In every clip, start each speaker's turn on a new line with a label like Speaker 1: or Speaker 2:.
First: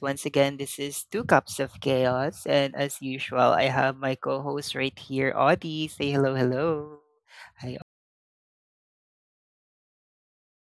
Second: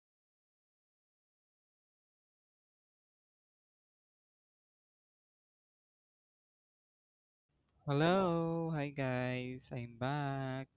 Speaker 1: Once again, this is Two Cups of Chaos, and as usual, I have my co-host right here, Audie. Say hello, hello. Hi.
Speaker 2: Hello, hi guys, I'm back.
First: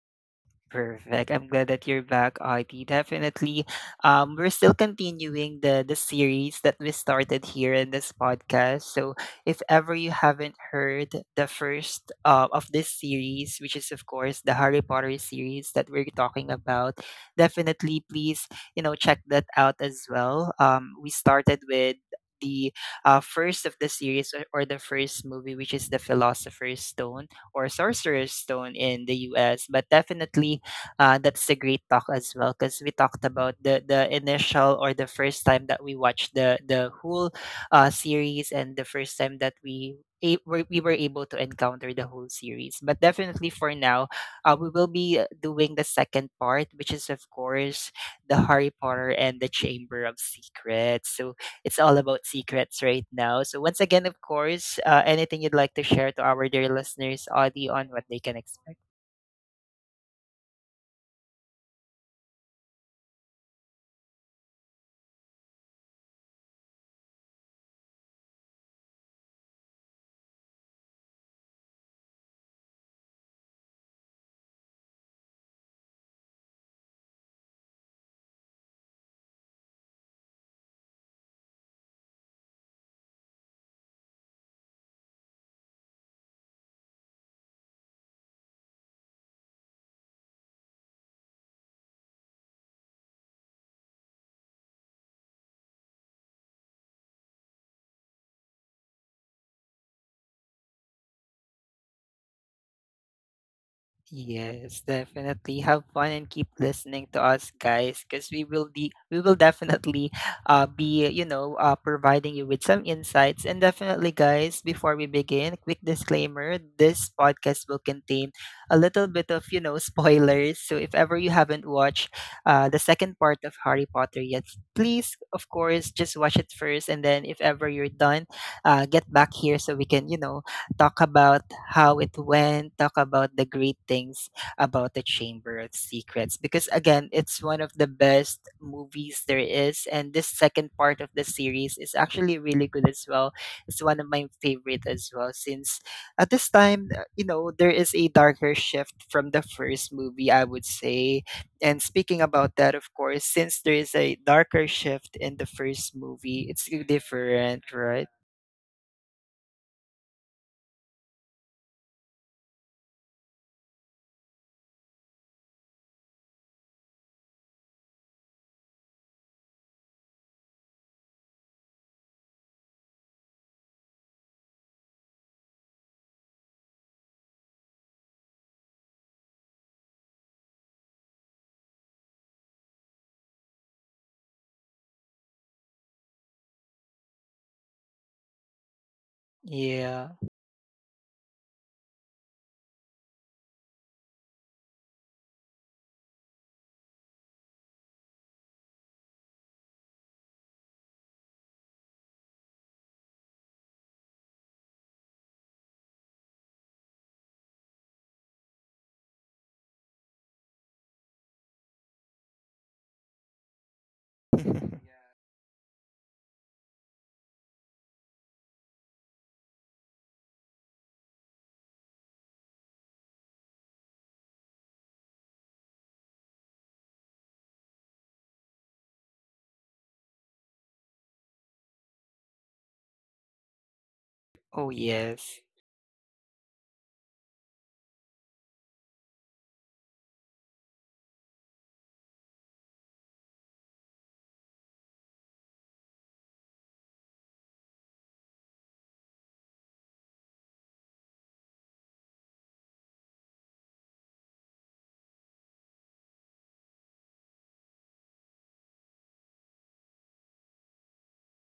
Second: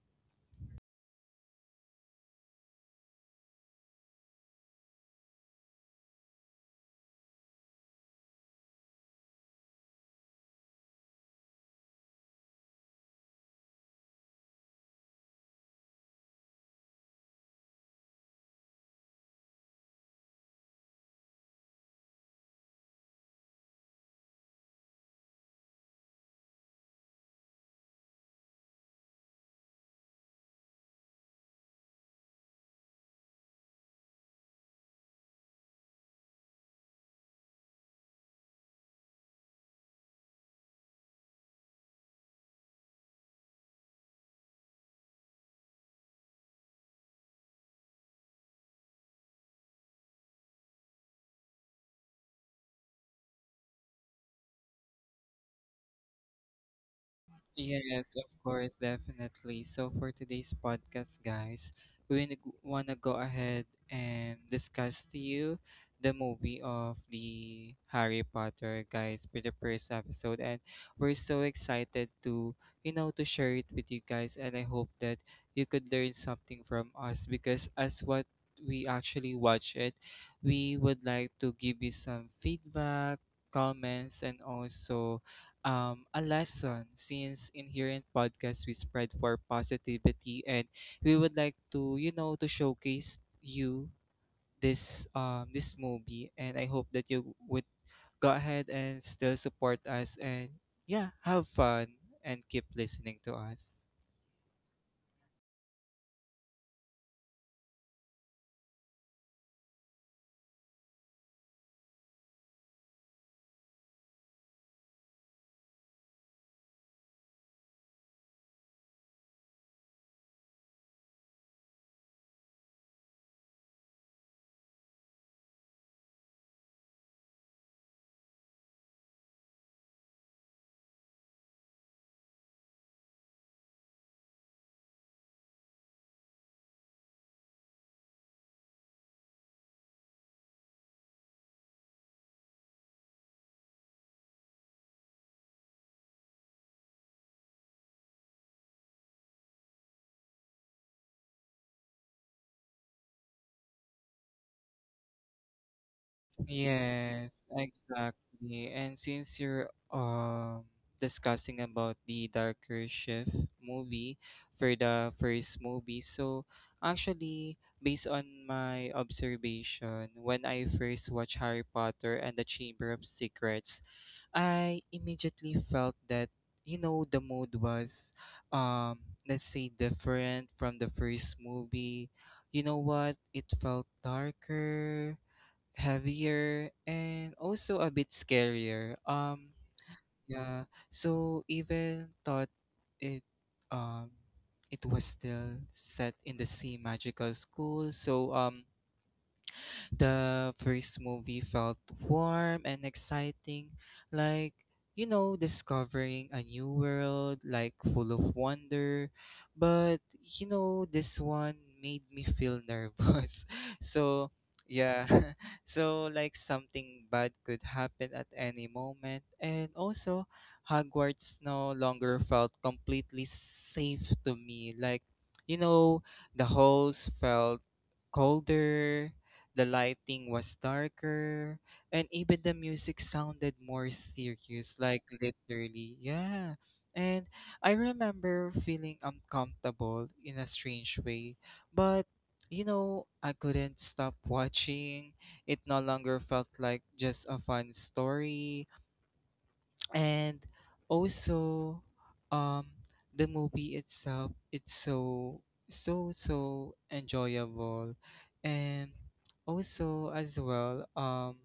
Speaker 1: Perfect. I'm glad that you're back, Audie. Definitely. We're still continuing the series that we started here in this podcast. So if ever you haven't heard the first of this series, which is of course the Harry Potter series that we're talking about, definitely please, you know, check that out as well. We started with the first of the series or the first movie which is the Philosopher's Stone or Sorcerer's Stone in the US. But definitely that's a great talk as well because we talked about the initial or the first time that we watched the whole series and the first time that we we were able to encounter the whole series. But definitely for now, we will be doing the second part, which is of course the Harry Potter and the Chamber of Secrets. So it's all about secrets right now. So once again, of course, anything you'd like to share to our dear listeners, Audie, on what
Speaker 2: Yes,
Speaker 1: they
Speaker 2: of
Speaker 1: can
Speaker 2: course,
Speaker 1: expect.
Speaker 2: definitely. So for today's podcast, guys, we want to go ahead and discuss to you the movie of the Harry Potter, guys, for the first episode, and we're so excited to to share it with you guys, and I hope that you could learn something from us because as what we actually watch it, we would like to give you some feedback, comments, and also a lesson since in here in Podcast we spread for positivity and we would like to, you know, to showcase you this movie, and I hope that you would go ahead and still support us and yeah, have fun and keep listening to us.
Speaker 1: Yes, definitely. Have fun and keep listening to us, guys, because we will definitely be providing you with some insights. And definitely, guys, before we begin, quick disclaimer: this podcast will contain a little bit of spoilers. So if ever you haven't watched the second part of Harry Potter yet, please, of course, just watch it first, and then if ever you're done, get back here so we can talk about how it went, talk about the great things about the Chamber of Secrets. Because again, it's one of the best movies there is. And this second part of the series is actually really good as well. It's one of my favorite as well, since at this time, you know, there is a darker shift from the first movie, I would say. And speaking about that, of course, since there is a darker shift in the first movie, it's
Speaker 2: Yes,
Speaker 1: different, right?
Speaker 2: exactly. And since you're discussing about the Darker Shift movie for the first movie, so actually based on my observation, when I first watched Harry Potter and the Chamber of Secrets, I immediately felt that you know the mood was um let's say different from the first movie. You know what? It felt darker, heavier, and also a bit scarier.
Speaker 1: Yeah.
Speaker 2: Yeah. So even thought it, um, it was still set in the same magical school. So the first movie felt warm and exciting, like, you know, discovering a new world, like full of wonder. But, you know, this one made me feel nervous. So, yeah. So, like, something bad could happen at any moment. And also, Hogwarts no longer felt completely safe to me. Like, you know, the halls felt colder, the lighting was darker, and even the music sounded more
Speaker 1: Oh,
Speaker 2: serious, like
Speaker 1: yes.
Speaker 2: literally, yeah. And I remember feeling uncomfortable in a strange way, but you know, I couldn't stop watching. It no longer felt like just a fun story, and also um the movie itself it's so enjoyable, and also as well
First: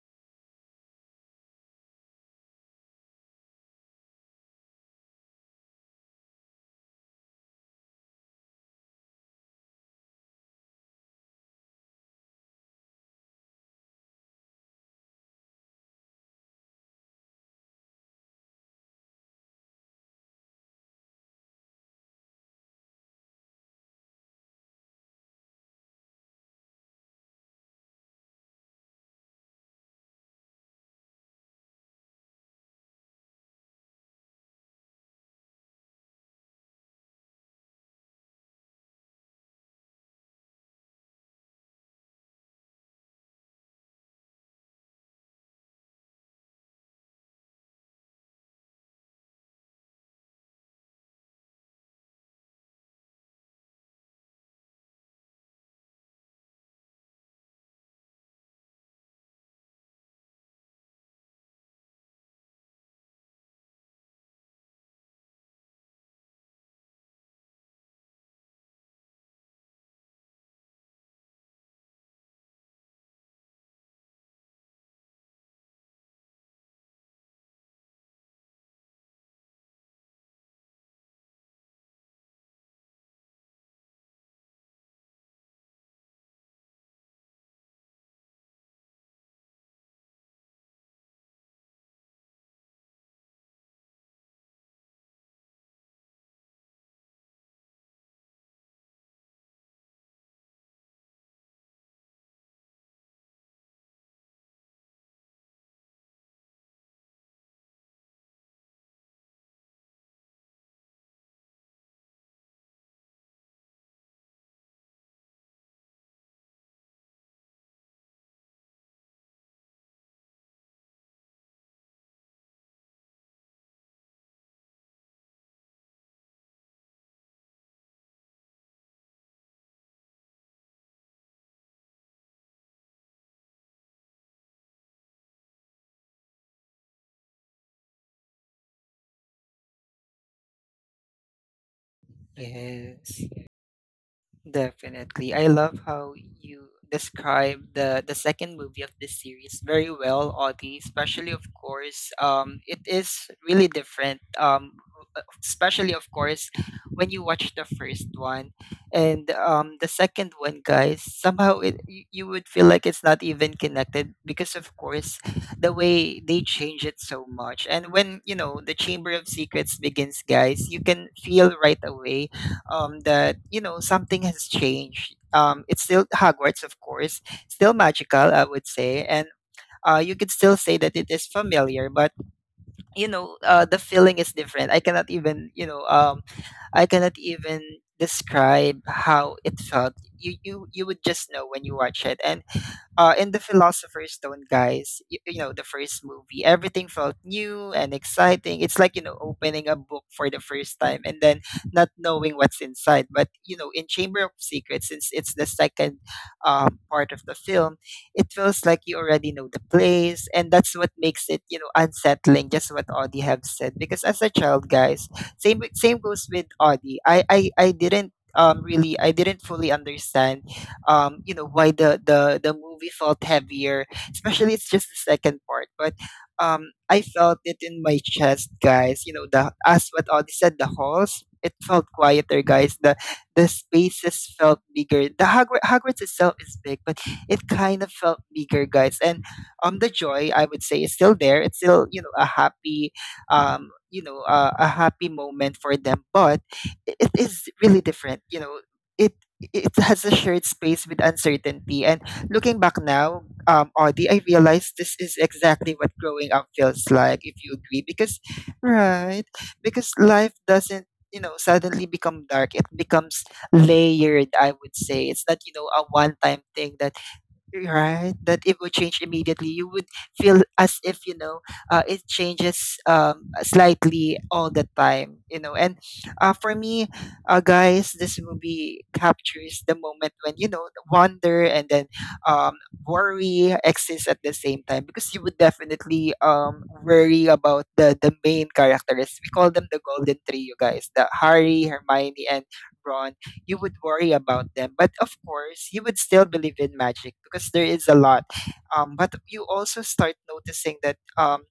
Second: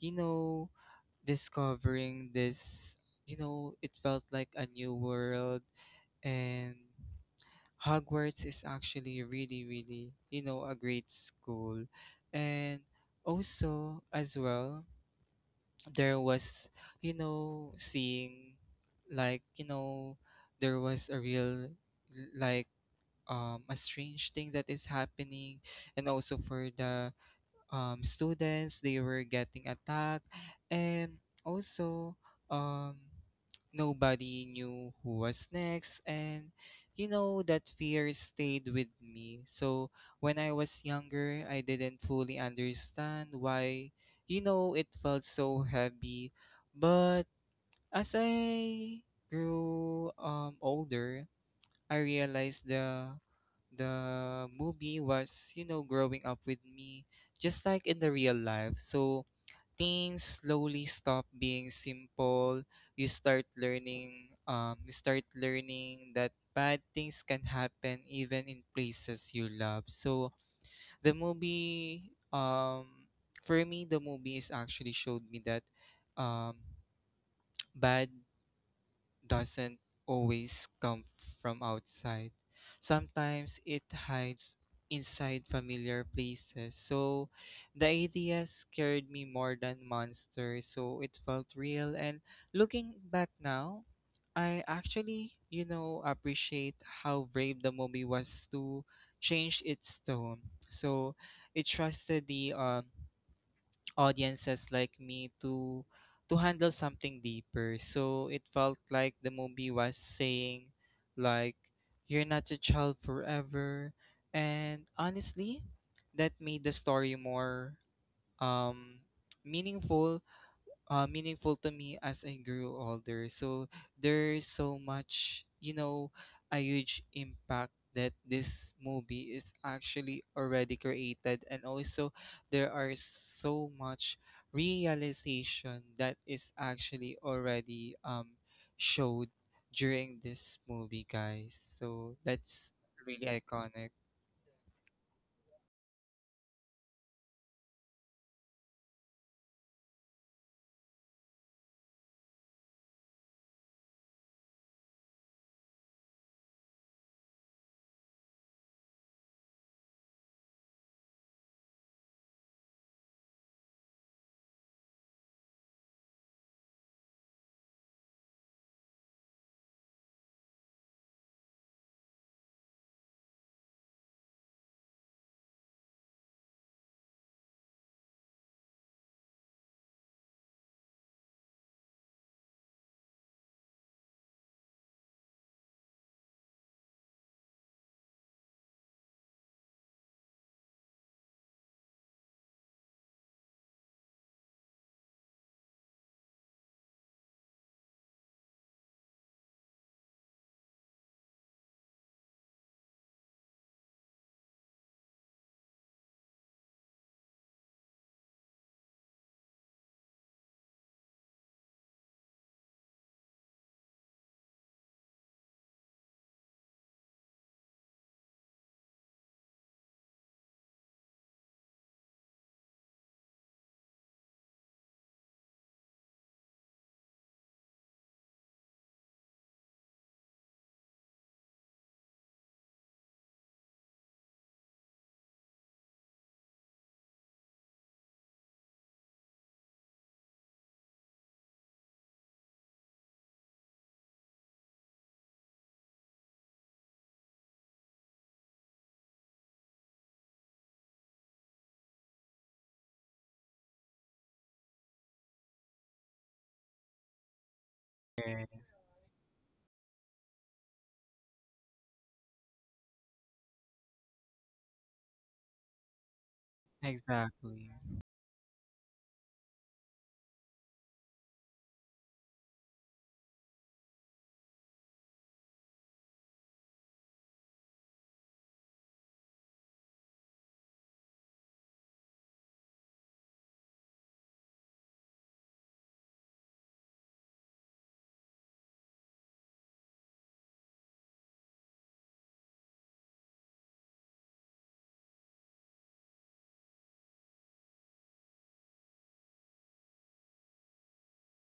Speaker 2: you know discovering this, you know, it felt like a new world, and Hogwarts is actually really, really, you know, a great school. And also, as well, there was you know seeing like you know there was a real like a strange thing that is happening, and also for the students, they were getting attacked, and also um, nobody knew who was next, and you know that fear stayed with me. So when I was younger, I didn't fully understand why, you know, it felt so heavy. But as I grew older, I realized the movie was, you know, growing up with me just like in the real life. So things slowly stop being simple. You start learning that bad things can happen even in places you love. So the movie for me the movie is actually showed me that um bad doesn't always come from outside. Sometimes it hides inside familiar places. So the idea scared me more than monsters, so it felt real. And looking back now, I actually, you know, appreciate how brave the movie was to change its tone. So it trusted the audiences like me to handle something deeper. So it felt like the movie was saying like you're not a child forever. And honestly, that made the story more um meaningful meaningful to me as I grew older. So there's so much, you know, a huge impact that this movie is actually already created, and also there are so much realization that is actually already showed during this movie, guys. So that's really
Speaker 1: Yes,
Speaker 2: iconic.
Speaker 1: definitely. I love how you describe the second movie of this series very well, Audie. Especially, of course, it is really different. Especially, of course, when you watch the first one, and the second one, guys, somehow it you would feel like it's not even connected because, of course, the way they change it so much. And when you know the Chamber of Secrets begins, guys, you can feel right away that you know something has changed. It's still Hogwarts, of course, still magical, I would say, and you could still say that it is familiar, but you know the feeling is different. I cannot even I cannot even describe how it felt. You would just know when you watch it, and in the Philosopher's Stone, guys, you know, the first movie, everything felt new and exciting. It's like, you know, opening a book for the first time and then not knowing what's inside. But, you know, in Chamber of Secrets, since it's the second part of the film, it feels like you already know the place. And that's what makes it, you know, unsettling, just what Audie have said. Because as a child, guys, same goes with Audie. I didn't I didn't fully understand you know, why the movie felt heavier, especially it's just the second part. But I felt it in my chest, guys. You know, the as what Audie said, the halls, it felt quieter, guys. The spaces felt bigger. The Hogwarts itself is big, but it kind of felt bigger, guys. And the joy I would say is still there. It's still a a happy moment for them. But it is really different. You know, it it has a shared space with uncertainty. And looking back now, Audie, I realized this is exactly what growing up feels like, if you agree. Because,
Speaker 2: Yeah,
Speaker 1: right, because life doesn't, you know, suddenly become dark. It becomes layered, I would say. It's not, you know, a one time thing that
Speaker 2: exactly.
Speaker 1: right that it will change immediately. You would feel as if you know it changes slightly all the time, you know. And for me guys, this movie captures the moment when you know the wonder and then um, worry exists at the same time because you would definitely worry about the main characters. We call them the Golden Three, you guys: the Harry, Hermione, and Ron. You would worry about them. But of course, you would still believe in magic because there is a lot. But you also start noticing that um,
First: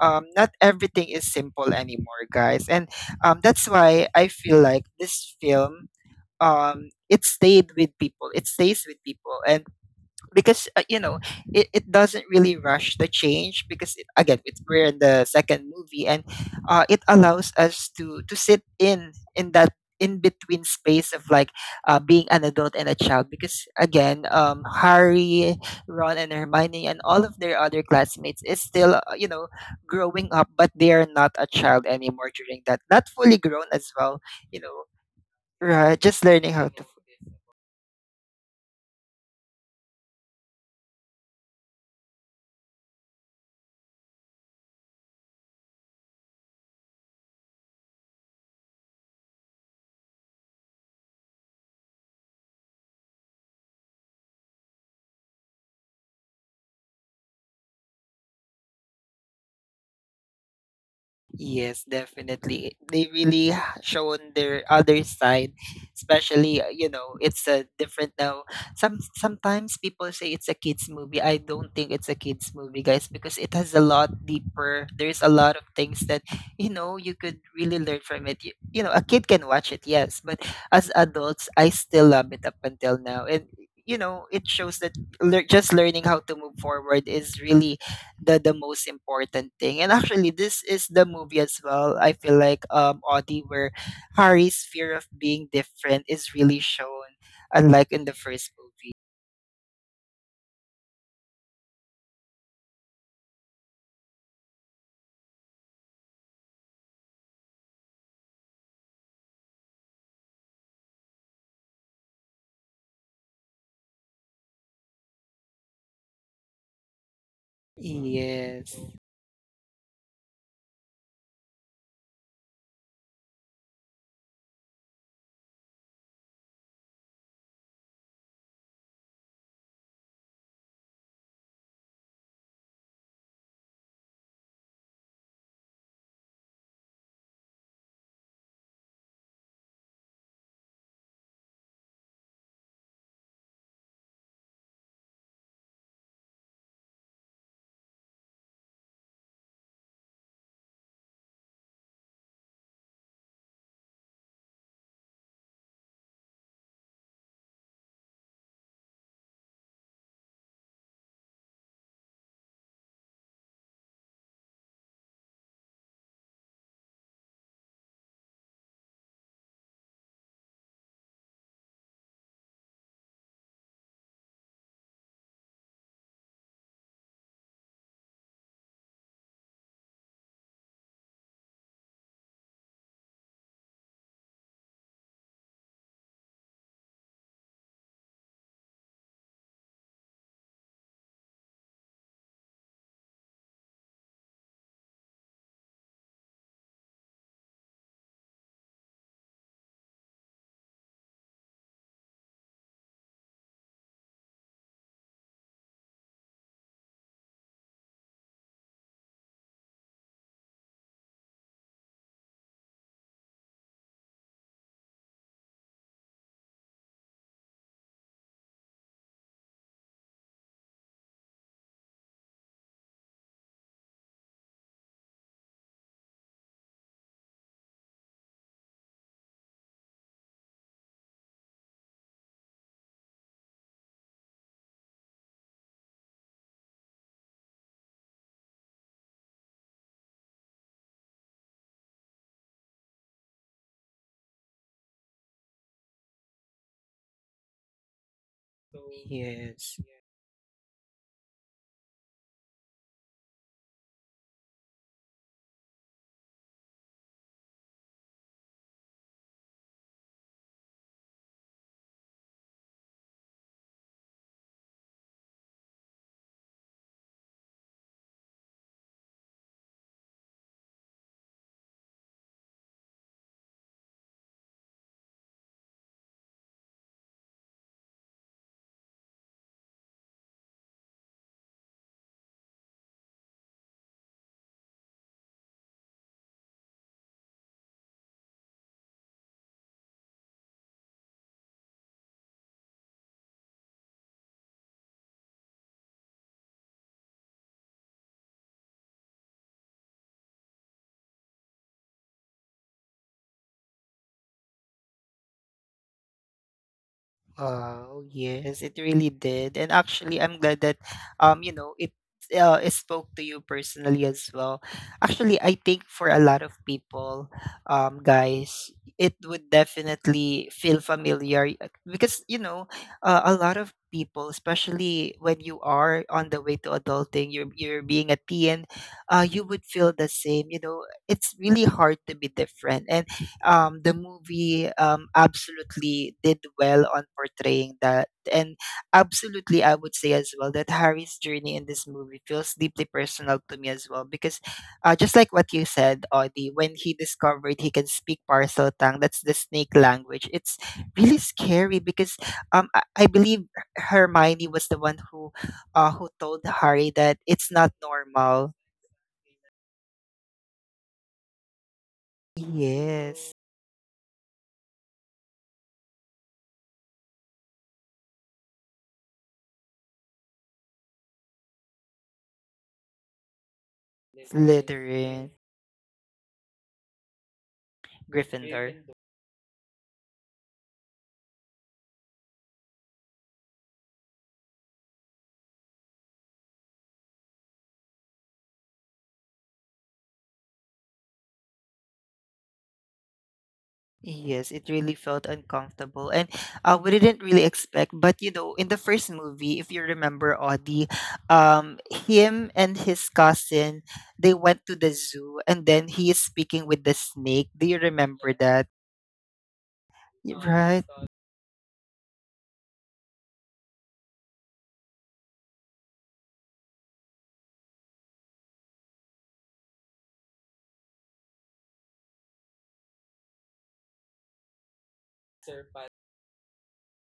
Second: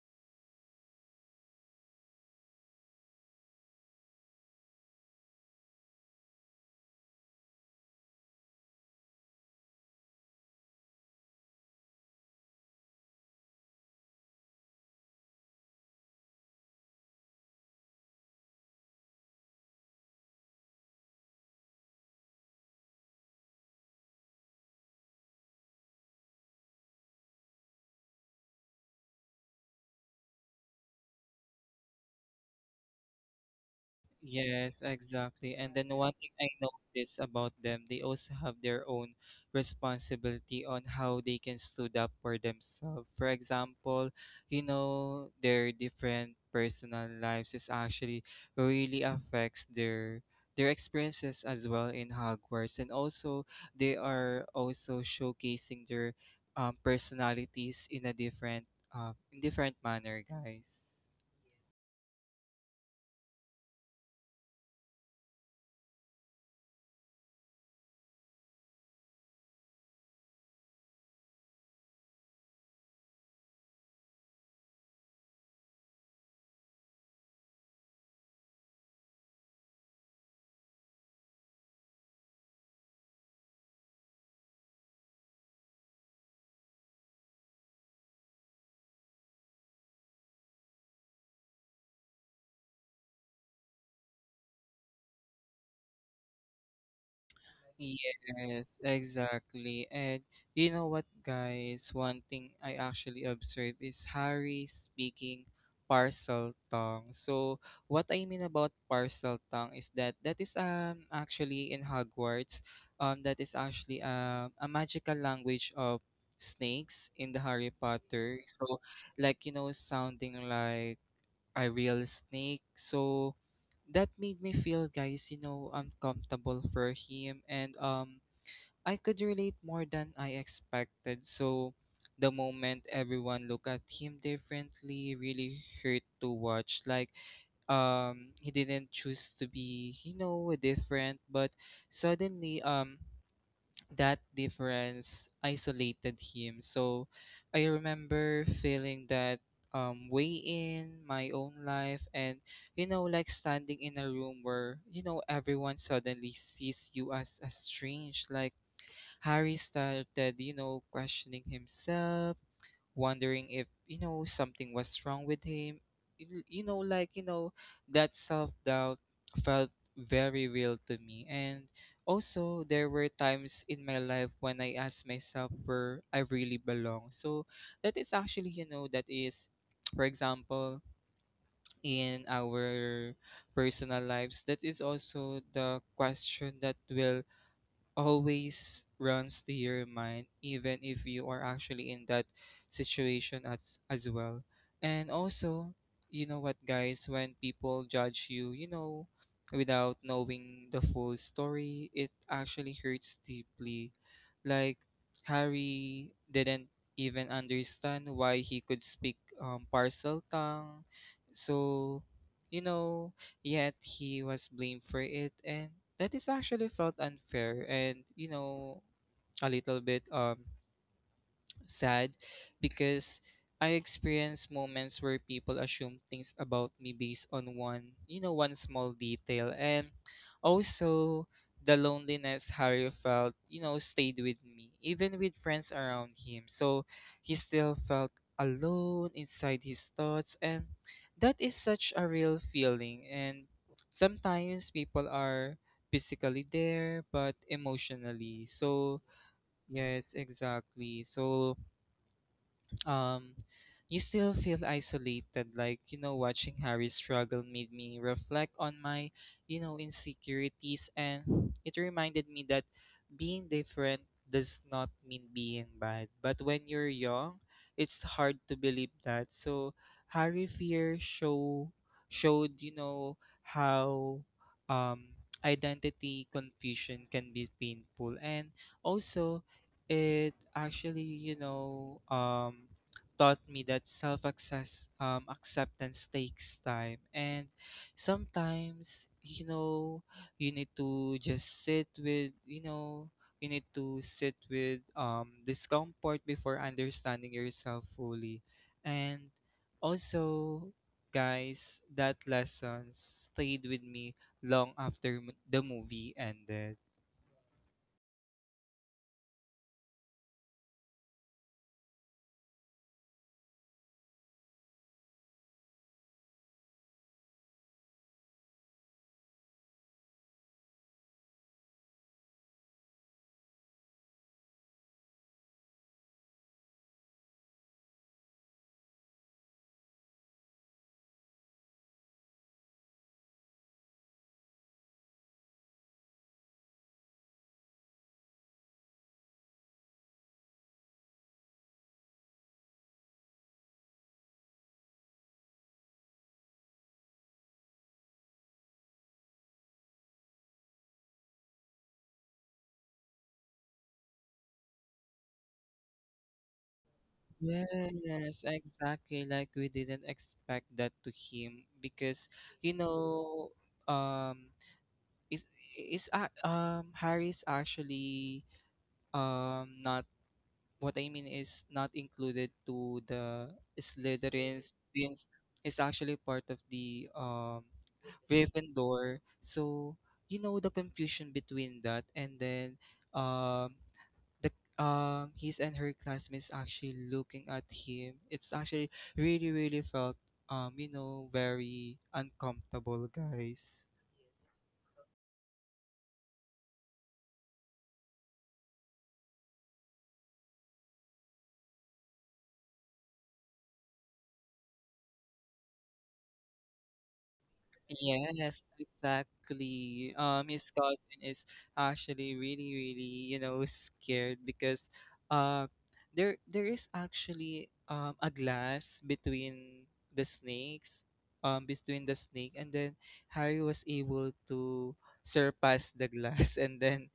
Speaker 1: um, not everything is simple anymore, guys. And that's why I feel like this film, it stayed with people. It stays with people, and because you know it doesn't really rush the change because again it's, we're in the second movie. And it allows us to sit in that in between space of like being an adult and a child. Because again Harry, Ron, and Hermione and all of their other classmates is still you know growing up, but they are not a child anymore during that, not fully grown as well, you
Speaker 2: Yes,
Speaker 1: know,
Speaker 2: exactly. And then
Speaker 1: right,
Speaker 2: one
Speaker 1: just
Speaker 2: thing I
Speaker 1: learning how to.
Speaker 2: notice about them, they also have their own responsibility on how they can stood up for themselves. For example, you know, their different personal lives is actually really affects their experiences as well in Hogwarts. And also they are also showcasing their personalities in different manner, guys.
Speaker 1: Yes, definitely. They really shown their other side, especially you know it's a different now. Sometimes people say it's a kids movie. I don't think it's a kids movie, guys, because it has a lot deeper. There's a lot of things that you know you could really learn from it. You know, a kid can watch it, yes, but as adults, I still love it up until now, and you know it shows that lear just learning how to move forward is really the most important thing. And actually, this is the movie as well. I feel like Audi, where Harry's fear of being different is really shown, unlike in the first
Speaker 2: Yes,
Speaker 1: movie.
Speaker 2: exactly. And you know what, guys? One thing I actually observe is Harry speaking parcel tongue. So, what I mean about parcel tongue is that that is actually in Hogwarts, that is actually a magical language of snakes in the Harry Potter.
Speaker 1: Yes,
Speaker 2: So, like you know, sounding like a real snake. So, that made me feel, guys, you know, uncomfortable for him, and I could relate more than I expected. So the moment everyone looked at him differently really hurt to watch. Like he didn't choose to be, you know, different, but suddenly that difference isolated him. So I remember feeling that way in my own life, and you know like standing in a room where you know everyone suddenly sees you as a strange, like Harry started, you know, questioning himself, wondering if, you know, something was wrong with him. You know, like, you know, that self doubt felt very real to me. And also, there were times in my life when I asked myself where I really belong. So, that is actually, you know, that is, for example, in our personal lives, that is also the question that will always runs to your mind, even if you are actually in that situation as well. And also, you know what, guys, when people judge you, you know, without knowing the full story, it actually hurts deeply. Like Harry didn't even understand why he could speak parcel tongue, so you know yet he was blamed for it, and that is actually felt unfair, and you know a little bit sad, because I experience moments where people assume things about me based on one small detail. And also the loneliness Harry felt, you know, stayed with me, even with friends around him. So he still felt alone inside his thoughts, and that is such a real feeling, and sometimes people are physically there but emotionally. So
Speaker 1: yes.
Speaker 2: yes, exactly. So um you still feel isolated, like you know watching Harry struggle made me reflect on my you know insecurities, and it reminded me that being different does not mean being bad, but when you're young it's hard to believe that. So Harry fear show showed you know how um identity confusion can be painful, and also it actually you know taught me that self access acceptance takes time, and sometimes you know you need to just sit with you know you need to sit with discomfort before understanding yourself fully, and also guys that lessons stayed with me long after the movie ended.
Speaker 1: Wow, yes, it really did. And actually, I'm glad that you know, it spoke to you personally as well. Actually, I think for a lot of people, guys, it would definitely feel familiar because, you know, a lot of people, especially when you are on the way to adulting, you're being a teen, you would feel the same. You know, it's really hard to be different. And the movie absolutely did well on portraying that. And absolutely, I would say as well that Harry's journey in this movie feels deeply personal to me as well because just like what you said, Audie, when he discovered he can speak parcel tongue, that's the snake language, it's really scary because I believe Hermione was the one who told Harry that it's not
Speaker 2: Yes,
Speaker 1: normal.
Speaker 2: exactly. Like we didn't expect that to him because you
Speaker 1: Yes,
Speaker 2: know, um, is is Harry's actually not, what I mean is not included to the Slytherins since
Speaker 1: Slytherin,
Speaker 2: it's actually part of the
Speaker 1: Gryffindor.
Speaker 2: Raven door. So you know the confusion between that, and then um the his and her classmates actually looking at him, it's actually really really felt you know very uncomfortable, guys.
Speaker 1: Yes, it really felt uncomfortable, and we didn't really expect. But you know, in the first movie, if you remember Audie, him and his cousin, they went to the zoo, and then he is speaking with the snake. Do you remember
Speaker 2: Yes,
Speaker 1: that?
Speaker 2: exactly. His
Speaker 1: Right.
Speaker 2: cousin is actually really, really, you know, scared, because uh there is actually a glass between the snakes, between the snake, and then Harry was able to surpass the glass and then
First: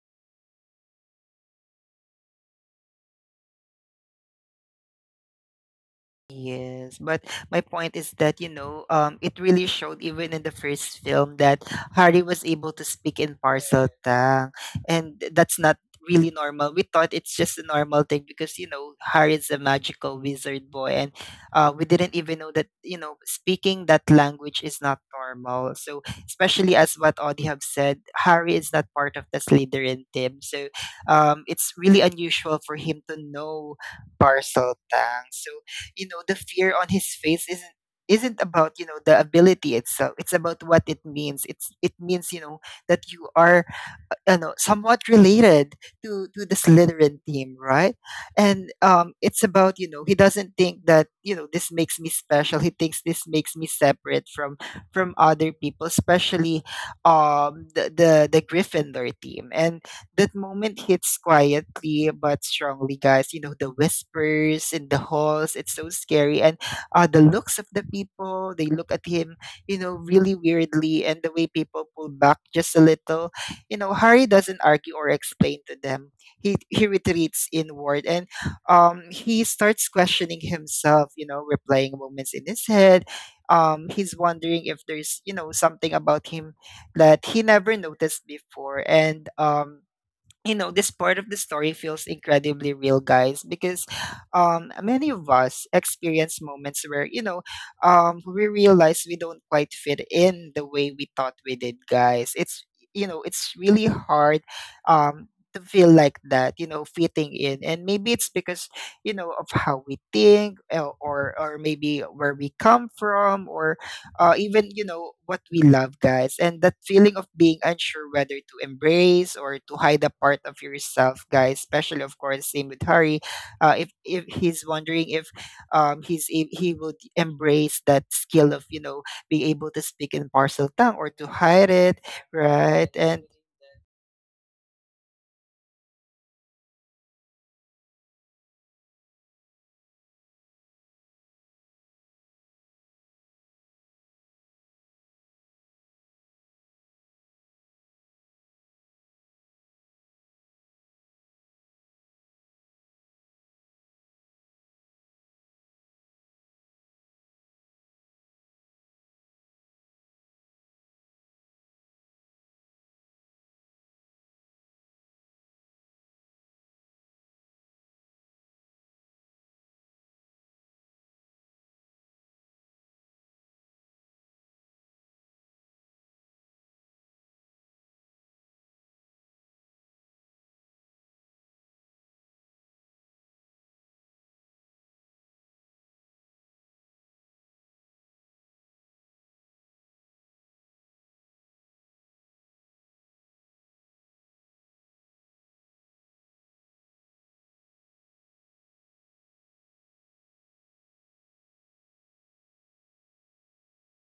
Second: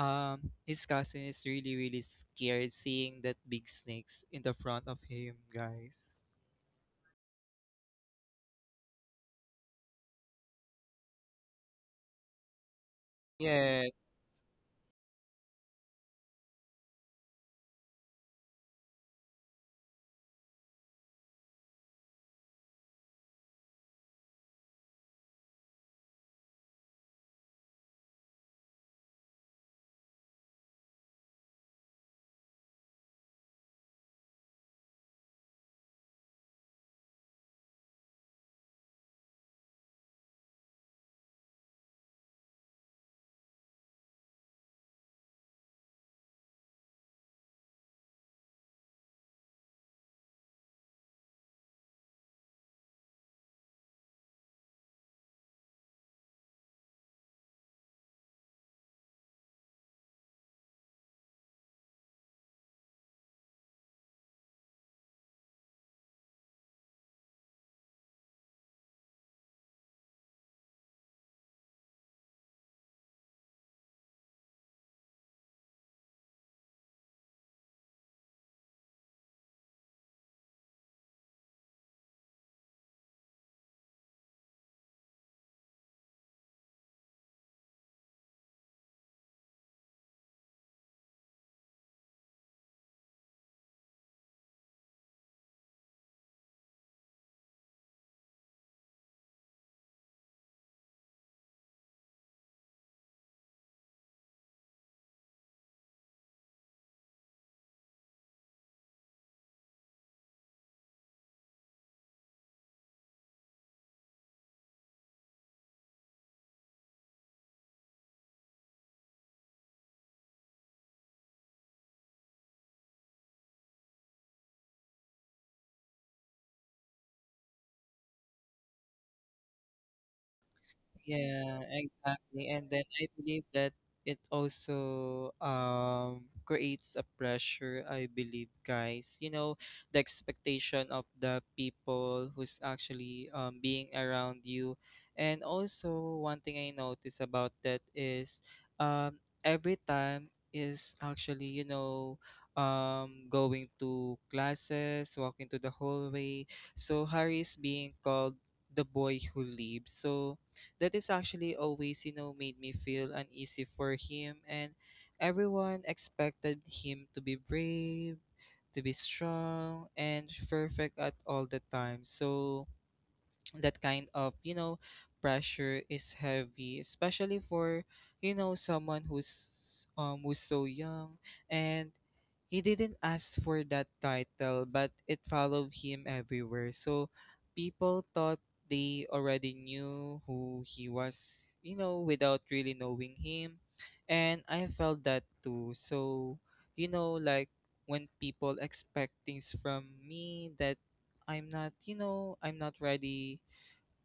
Speaker 2: his cousin is really, really scared seeing that big snakes in the front of him, guys.
Speaker 1: Yes, but my point is that, you know, it really showed even in the first film that Harry was able to speak in
Speaker 2: Yes.
Speaker 1: parcel tongue, and that's not really normal. We thought it's just a normal thing because, you know, Harry is a magical wizard boy, and we didn't even know that, you know, speaking that language is not normal. So, especially as what Audie have said, Harry is not part of the Slytherin team, so it's really unusual for him to know parcel tongue. So you know the fear on his face isn't about you know the ability itself. It's about what it means. It means you know that you are you know somewhat related to the Slytherin team, right? And it's about you know he doesn't think that you know this makes me special. He thinks this makes me separate from other people, especially the Gryffindor team. And that moment hits quietly but strongly, guys. You know, the whispers in the halls, it's so scary. And the looks of the people, they look at him, you know, really weirdly. And the way people pull back just a little. You know, Harry doesn't argue or explain to them. He retreats inward and he starts questioning himself, you know, replaying moments in his head. He's wondering if there's, you know, something about him that he never noticed before. And You know, this part of the story feels incredibly real, guys, because many of us experience moments where, you know, we realize we don't quite fit in the way we thought we did, guys. It's, you know, it's really hard um to feel like that, you know, fitting in. And maybe it's because, you know, of how we think, or maybe where we come from, or even, you know, what we love, guys. And that feeling of being unsure whether to embrace or to hide a part of yourself, guys, especially of course, same with Harry. If he's wondering if he would embrace that skill of, you know, being able to speak in parcel tongue or to
Speaker 2: Yeah,
Speaker 1: hide it,
Speaker 2: exactly. And then
Speaker 1: right?
Speaker 2: I
Speaker 1: And
Speaker 2: believe that it also creates a pressure, I believe, guys. You know, the expectation of the people who's actually being around you. And also one thing I notice about that is every time is actually, you know, going to classes, walking to the hallway. So Harry is being called the boy who leaves. So that is actually always, you know, made me feel uneasy for him. And everyone expected him to be brave, to be strong, and perfect at all the time. So that kind of, you know, pressure is heavy, especially for, you know, someone who's so young, and he didn't ask for that title, but it followed him everywhere. So people thought they already knew who he was, you know, without really knowing him. And I felt that too. So, you know, like when people expect things from me that I'm not, you know,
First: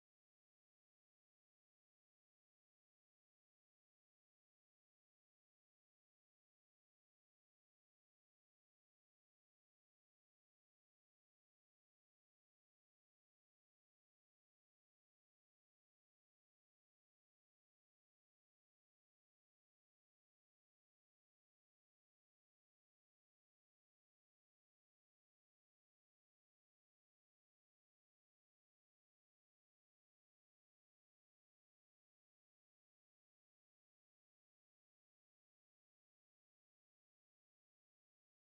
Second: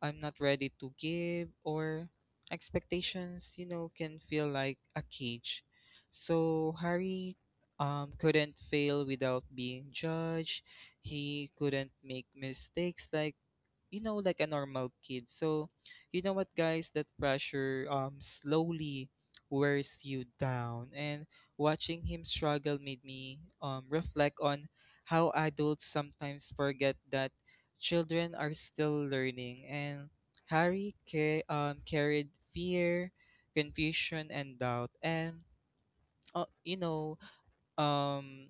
Speaker 2: I'm not ready to give, or expectations, you know, can feel like a cage. So Harry couldn't fail without being judged. He couldn't make mistakes like a normal kid. So you know what guys, that pressure slowly wears you down, and watching him struggle made me reflect on how adults sometimes forget that children are still learning. And carried fear, confusion and doubt, and uh, you know um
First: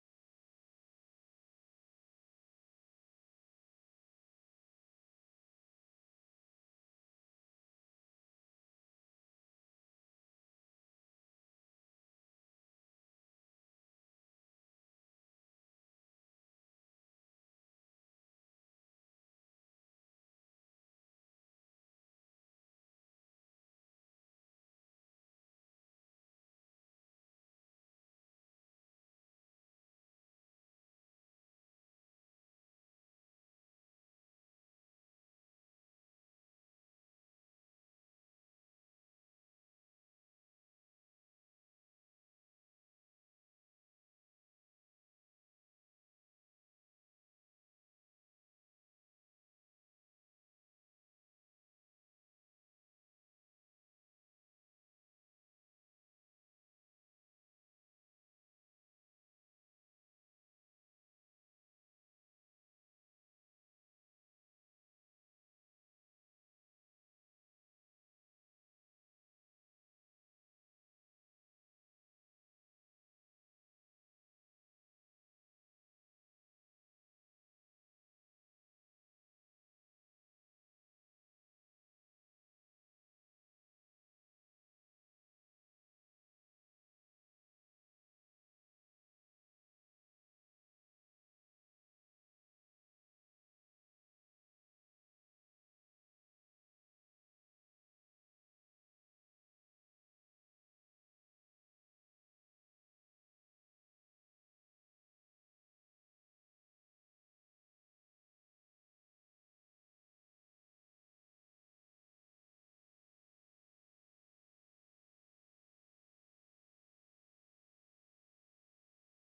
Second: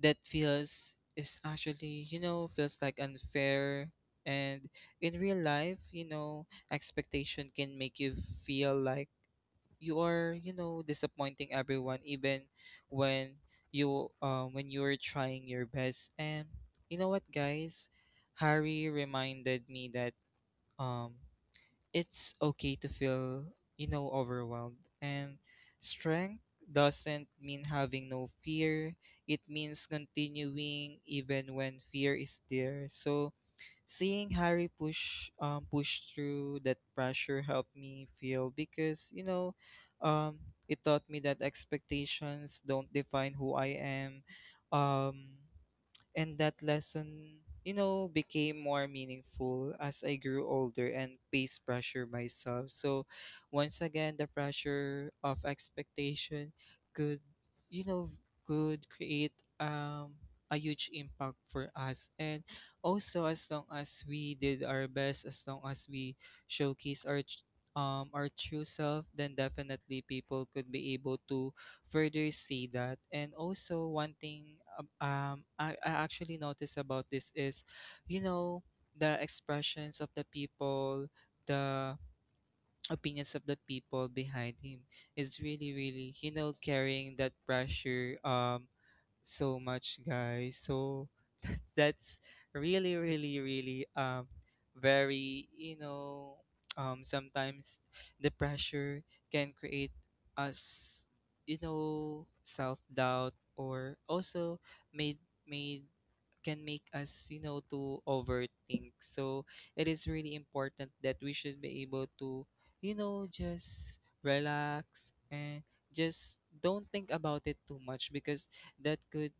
Speaker 2: that feels is actually, you know, feels like unfair. And in real life, you know, expectation can make you feel like you are, you know, disappointing everyone even when you when you're trying your best. And you know what guys, Harry reminded me that um it's okay to feel, you know, overwhelmed. And strength doesn't mean having no fear, it means continuing even when fear is there. So seeing Harry push through that pressure helped me feel because, you know, um it taught me that expectations don't define who I am. Um and that lesson, you know, became more meaningful as I grew older and faced pressure myself. So once again, the pressure of expectation could, you know, could create, um a huge impact for us. And also, as long as we did our best, as long as we showcase our tr- our true self, then definitely people could be able to further see that. And also one thing I actually noticed about this is, you know, the expressions of the people, the opinions of the people behind him is really, really, you know, carrying that pressure so much, guys. So that's really, really, really, very, you know, sometimes the pressure can create us, you know, self doubt, or also made made can make us, you know, to overthink. So it is really important that we should be able to, you know, just relax and just don't think about it too much, because that could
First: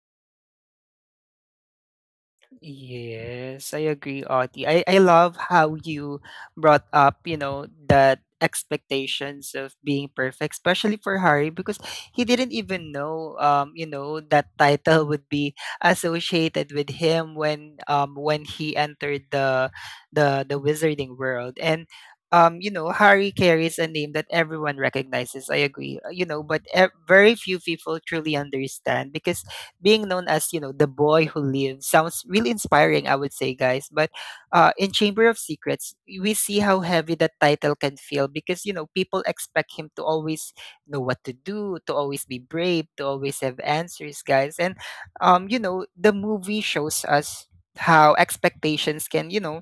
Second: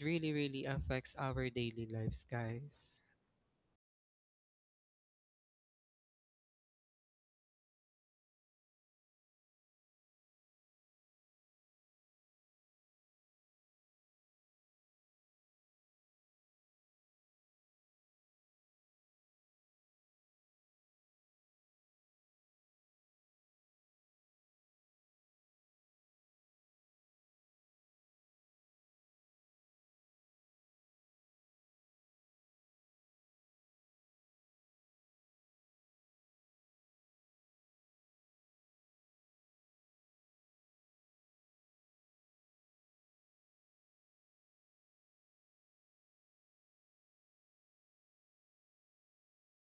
Speaker 2: really, really affects our daily lives, guys.
Speaker 1: yes, I agree, Audie. I love how you brought up, you know, that expectations of being perfect, especially for Harry, because he didn't even know, you know, that title would be associated with him when he entered the, the Wizarding world, and. You know, Harry carries a name that everyone recognizes. I agree. You know, but very few people truly understand, because being known as, you know, the boy who lives sounds really inspiring, I would say, guys. But in Chamber of Secrets, we see how heavy that title can feel, because, you know, people expect him to always know what to do, to always be brave, to always have answers, guys. And, you know, the movie shows us how expectations can, you know,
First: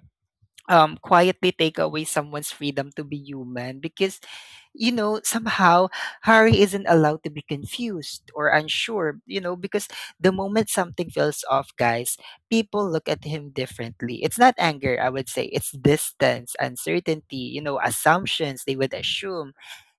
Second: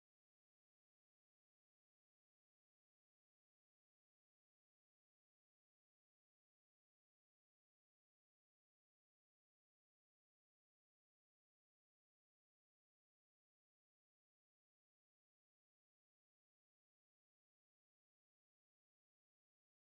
Speaker 1: quietly take away someone's freedom to be human, because, you know, somehow Harry isn't allowed to be confused or unsure, you know, because the moment something feels off, guys, people look at him differently. It's not anger, I would say, it's distance, uncertainty, you know, assumptions they would assume.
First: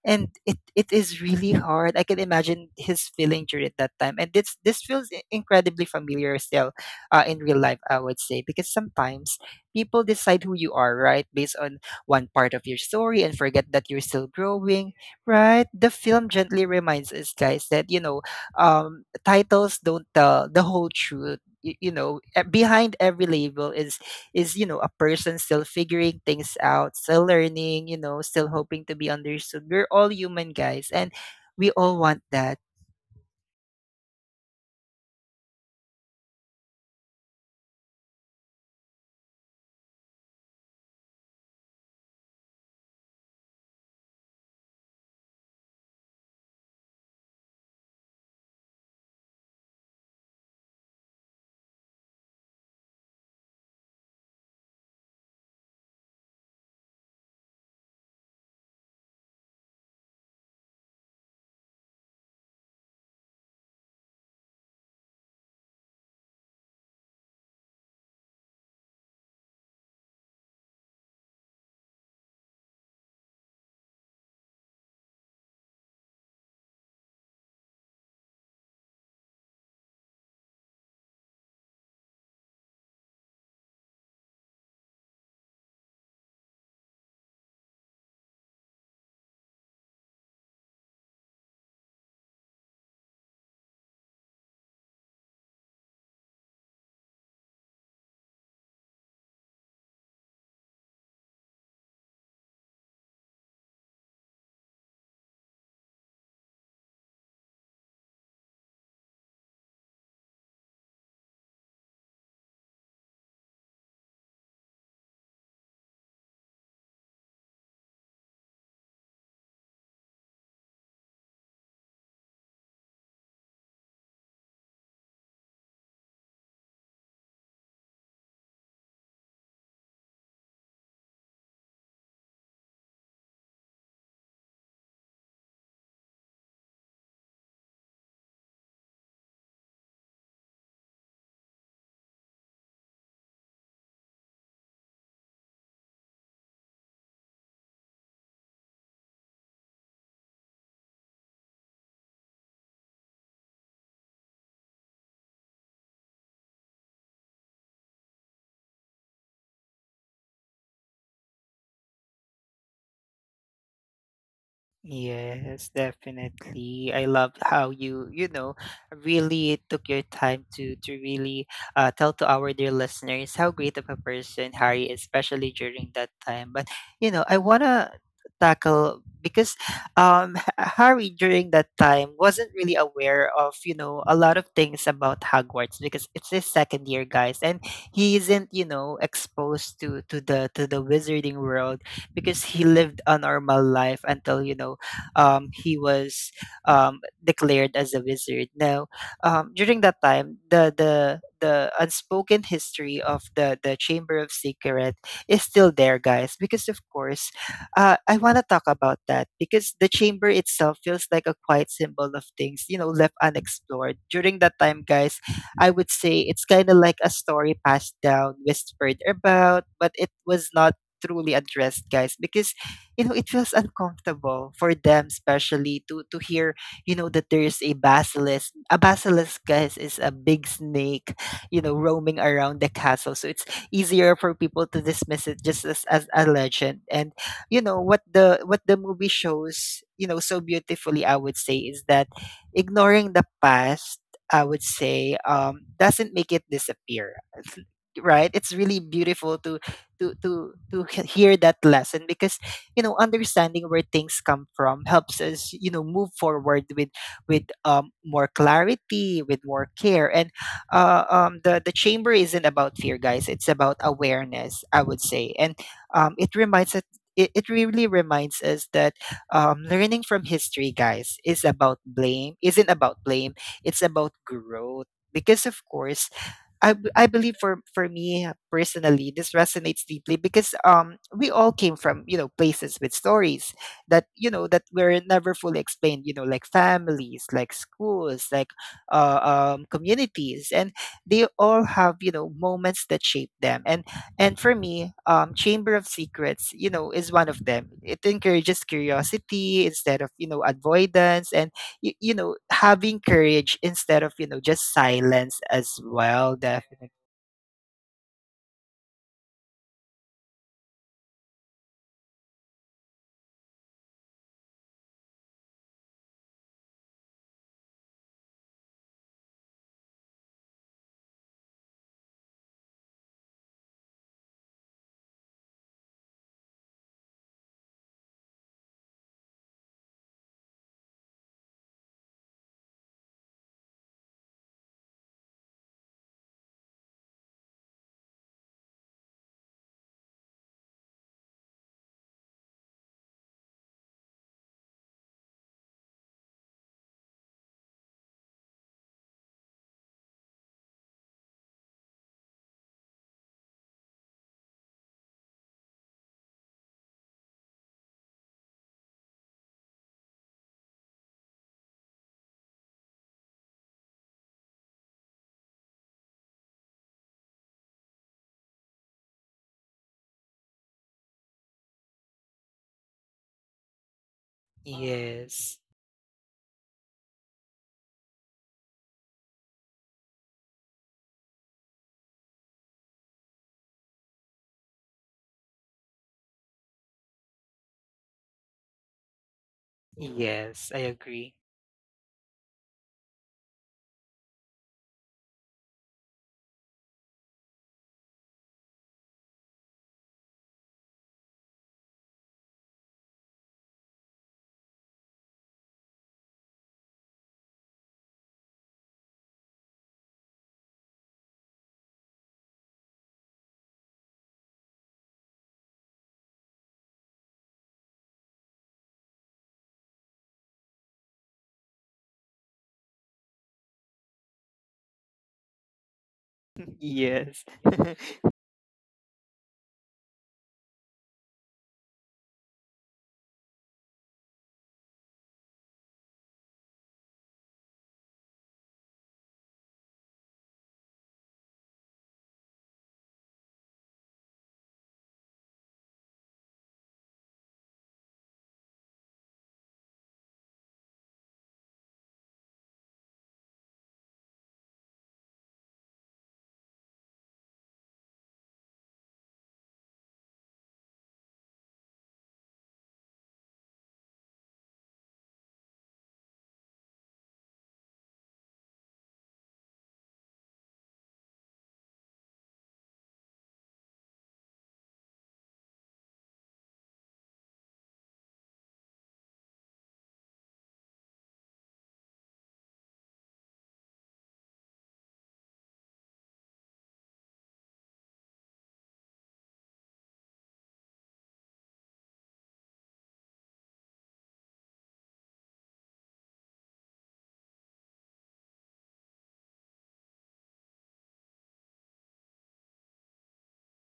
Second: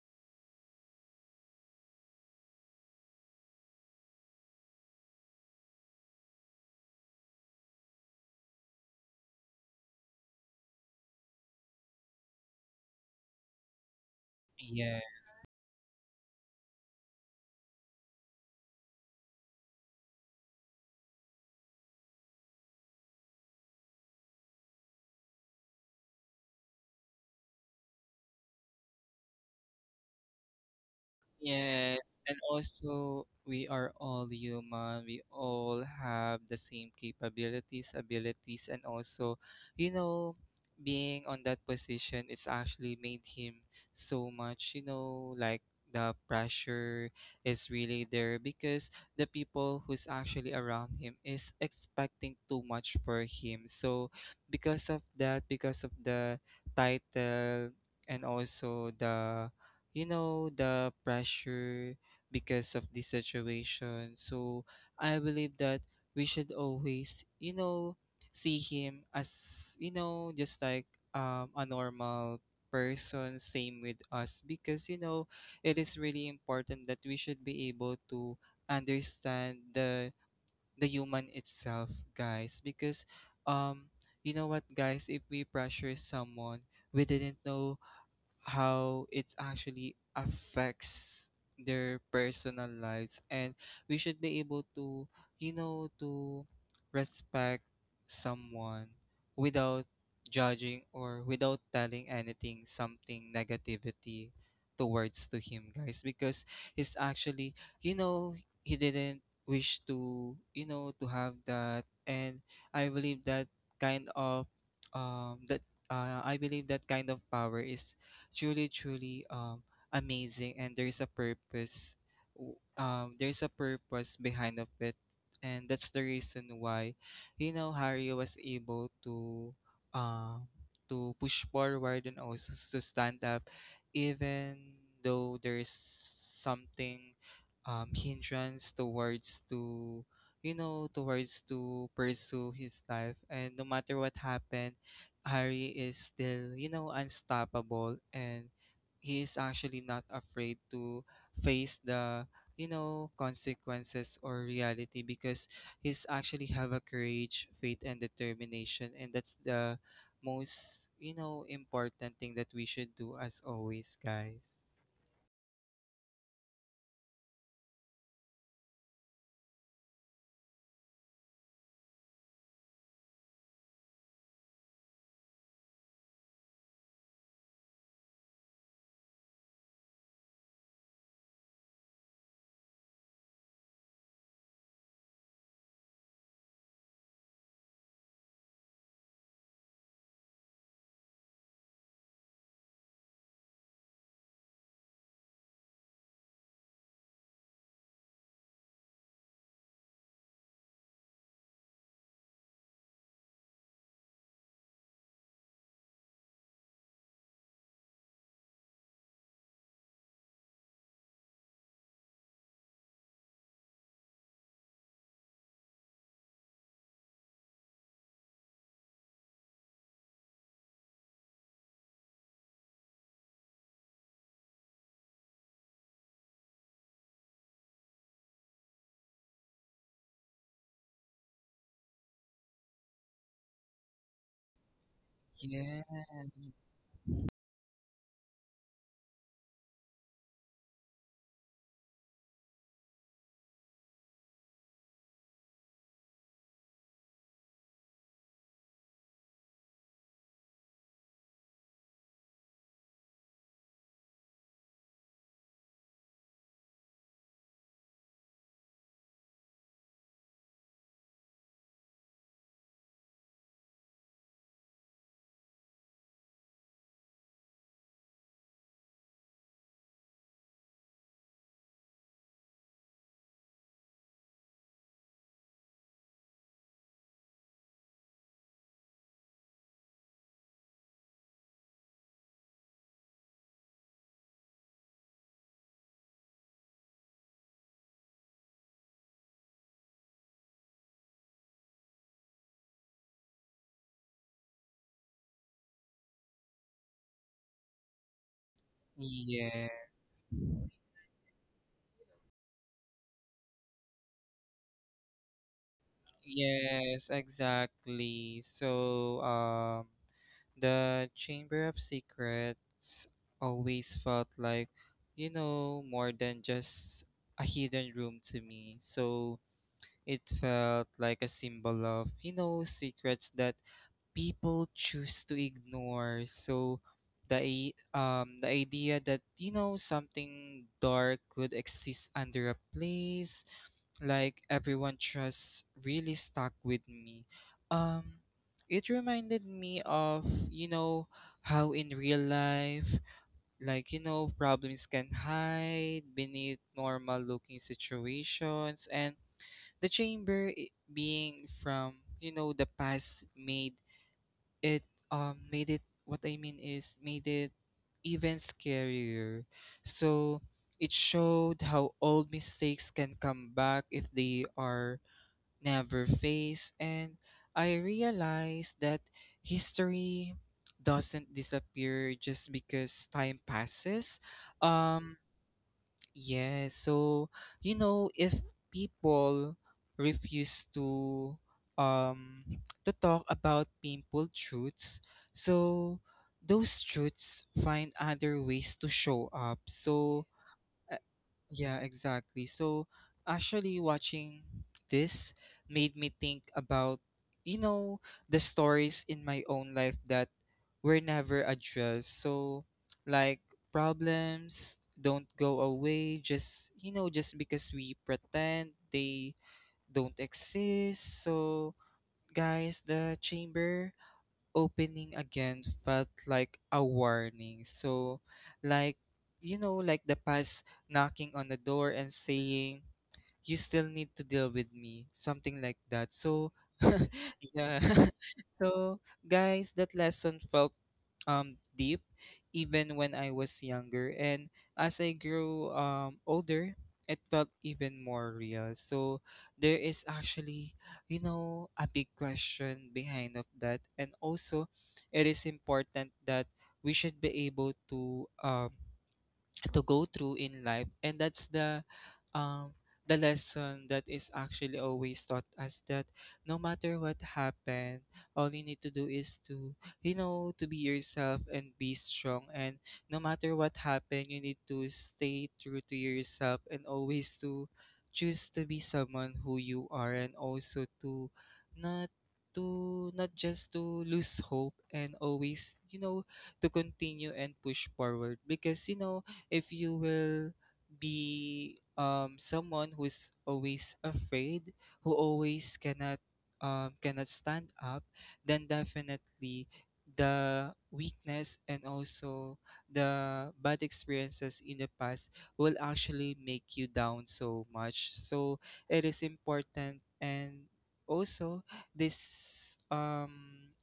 Speaker 1: And it is really hard. I can imagine his feeling during that time. And this feels incredibly familiar still in real life, I would say, because sometimes people decide who you are, right? Based on one part of your story, and forget that you're still growing, right? The film gently reminds us, guys, that, you know, titles don't tell the whole truth. You know, behind every label is you know, a person still figuring things out, still learning, you know, still hoping to be understood. We're all human, guys, and we all
Speaker 2: Yes,
Speaker 1: want
Speaker 2: and
Speaker 1: that.
Speaker 2: also we are all human. We all have the same capabilities, abilities, and also, you know, being on that position, it's actually made him so much, you know, like the pressure is really there because the people who's actually around him is expecting too much for him. So because of that, because of the title and also the, you know, the pressure because of the situation, so I believe that we should always, you know, see him as, you know, just like, a normal person, same with us. Because you know, it is really important that we should be able to understand the human itself, guys. Because um you know what guys, if we pressure someone, we didn't know how it actually affects their personal lives. And we should be able to, you know, to respect someone without judging, or without telling anything something negativity towards to him, guys. Because he's actually, you know, he didn't wish to, you know, to have that. And I believe that kind of that I believe that kind of power is truly, truly, amazing, and there's a purpose. There's a purpose behind of it, and that's the reason why, you know, Harry was able um, to push forward and also to stand up, even though there's something, hindrance towards to, you know, towards to pursue his life. And no matter what happened, Harry is still, you know, unstoppable, and he is actually not afraid to face the, you know, consequences or reality. Because he's actually have a courage, faith and determination, and that's the most, you know, important thing that we should do as always, guys.
Speaker 1: Yes, definitely. I love how you, you know, really took your time to really tell to our dear listeners how great of a person Harry is, especially during that time. But you know, I wanna tackle, because Harry during that time wasn't really aware of, you know, a lot of things about Hogwarts, because it's his second year, guys, and he isn't, you know, exposed to to the wizarding world, because he lived a normal life until, you know, he was declared as a wizard. Now, during that time, the unspoken history of the Chamber of Secret is still there, guys. Because of course, I want to talk about that, because the chamber itself feels like a quiet symbol of things, you know, left unexplored during that time, guys. I would say it's kind of like a story passed down, whispered about, but it was not truly addressed, guys, because, you know, it feels uncomfortable for them, especially to hear, you know, that there is a basilisk. A basilisk, guys, is a big snake, you know, roaming around the castle. So it's easier for people to dismiss it just
Speaker 2: Yeah.
Speaker 1: as a legend. And you know what the movie shows, you know, so beautifully, I would say, is that ignoring the past, I would say, doesn't make it disappear, right? It's really beautiful to hear that lesson, because, you know, understanding where things come from helps us, you know, move forward with more clarity, with more care. And the chamber isn't about fear, guys, it's about awareness, I would say. And it reminds us, it really reminds us that learning from history, guys, is about blame isn't about blame, it's about growth. Because of course, I believe, for me personally, this resonates deeply, because we all came from, you know, places with stories that, you know, that were never fully explained, you know, like families, like schools, like communities. And they all have, you know, moments that shape them. And for me, Chamber of Secrets, you know, is one of them. It encourages curiosity instead of, you know, avoidance, and you know, having courage instead of, you know, just silence as well, definitely.
Speaker 2: Yes, exactly. So, the Chamber of Secrets always felt like, you know, more than just a hidden room to me. So, it felt like a symbol of, you know, secrets that people choose to ignore. So, the idea that, you know, something dark could exist under a place like everyone trusts really stuck with me. Um, it reminded me of, you know, how in real life, like, you know, problems can hide beneath normal looking situations. And being from, you know, the past it, made it, what I mean is, made it even scarier. So, it showed how old mistakes can come back if they are never face. And I realized that history doesn't disappear just because time passes. um
Speaker 1: Yes,
Speaker 2: yeah. So you know, if people refuse to, um to talk about painful truths, so those truths find other ways to show up. So
Speaker 1: yes, I agree.
Speaker 2: yeah, exactly. So actually watching this made me think about, you know, the stories in my own life that were never addressed. So like, problems don't go away just, you know, just because we pretend they don't exist. So guys, the chamber opening again felt like a warning. So, like, you know, like the past knocking on the door and saying, you still need to deal with me, something like that. So
Speaker 1: Yes.
Speaker 2: yeah so guys, that lesson felt deep even when I was younger, and as I grew older, it felt even more real. So there is actually, you know, a big question behind of that. And also it is important that we should be able to go through in life. And that's um the lesson that is actually always taught us that no matter what happened, all you need to do is to, you know, to be yourself and be strong. And no matter what happened, you need to stay true to yourself and always to choose to be someone who you are, and also not to not just to lose hope, and always, you know, to continue and push forward. Because you know, if you will be, someone who is always afraid, who always cannot, cannot stand up, then definitely the weakness and also the bad experiences in the past will actually make you down so much. So it is important. And also this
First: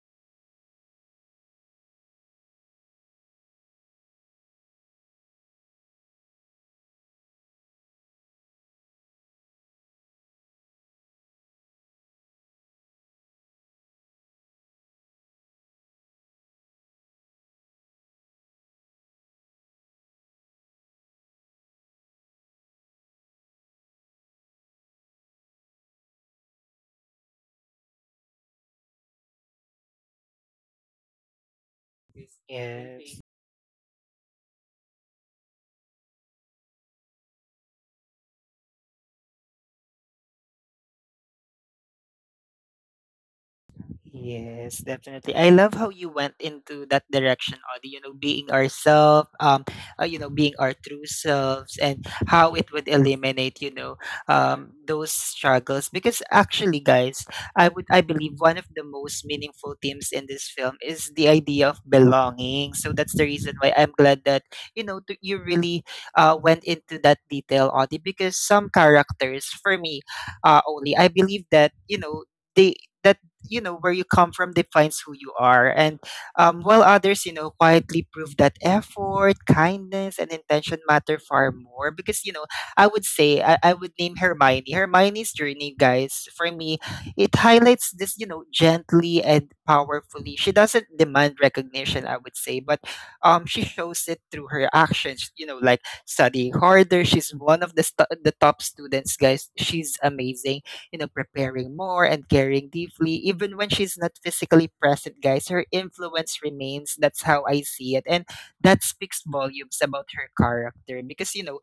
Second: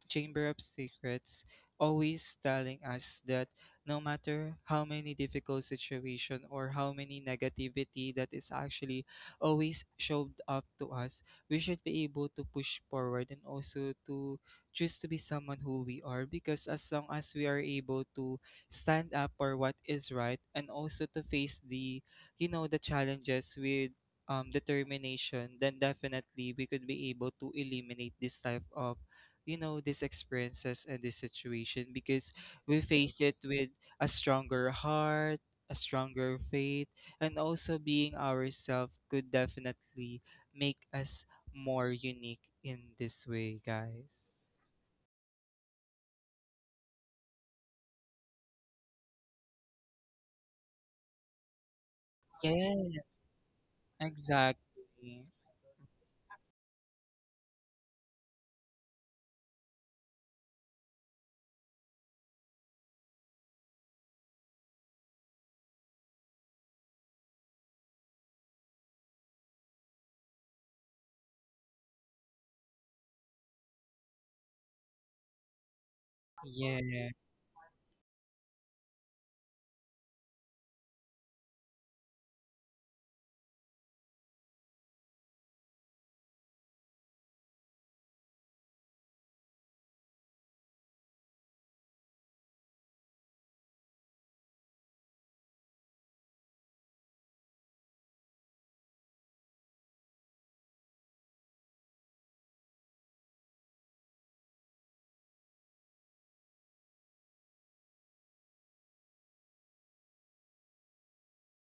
Speaker 2: Chamber of Secrets always telling us that no matter how many difficult situation or how many negativity that is actually always shoved up to us, we should be able to push forward and also to choose to be someone who we are. Because as long as we are able to stand up for what is right, and also to face the, you know, the challenges with, determination, then definitely we could be able to eliminate this type of, you know, these experiences and this situation. Because we face
Speaker 1: Yes.
Speaker 2: it with a stronger heart, a stronger faith, and also being ourselves could definitely make us more unique in this way, guys.
Speaker 1: Yes, definitely. I love how you went into that direction, Audie, you know, being ourselves, you know, being our true selves and how it would
Speaker 2: Yes,
Speaker 1: eliminate, you know, those
Speaker 2: exactly.
Speaker 1: struggles. Because actually, guys, I believe one of the most meaningful themes in this film is the idea of belonging. So that's the reason why I'm glad that, you know, you really went into that detail, Audie. Because some characters, for me, only, I believe that, you know, they, that you know, where you come from defines who you are. And while
Speaker 2: Yeah,
Speaker 1: others, you know, quietly prove that effort, kindness and intention matter far more, because, you know, I would say, I would name hermione's journey, guys, for me, it highlights this, you know, gently and powerfully. She doesn't demand recognition, I would say, but she shows it through her actions, you know, like studying harder. She's one of the, the top students, guys, she's amazing, you know, preparing more and caring deeply. Even when she's not physically present, guys, her influence remains. That's how I see it. And that speaks volumes about her character, because, you know,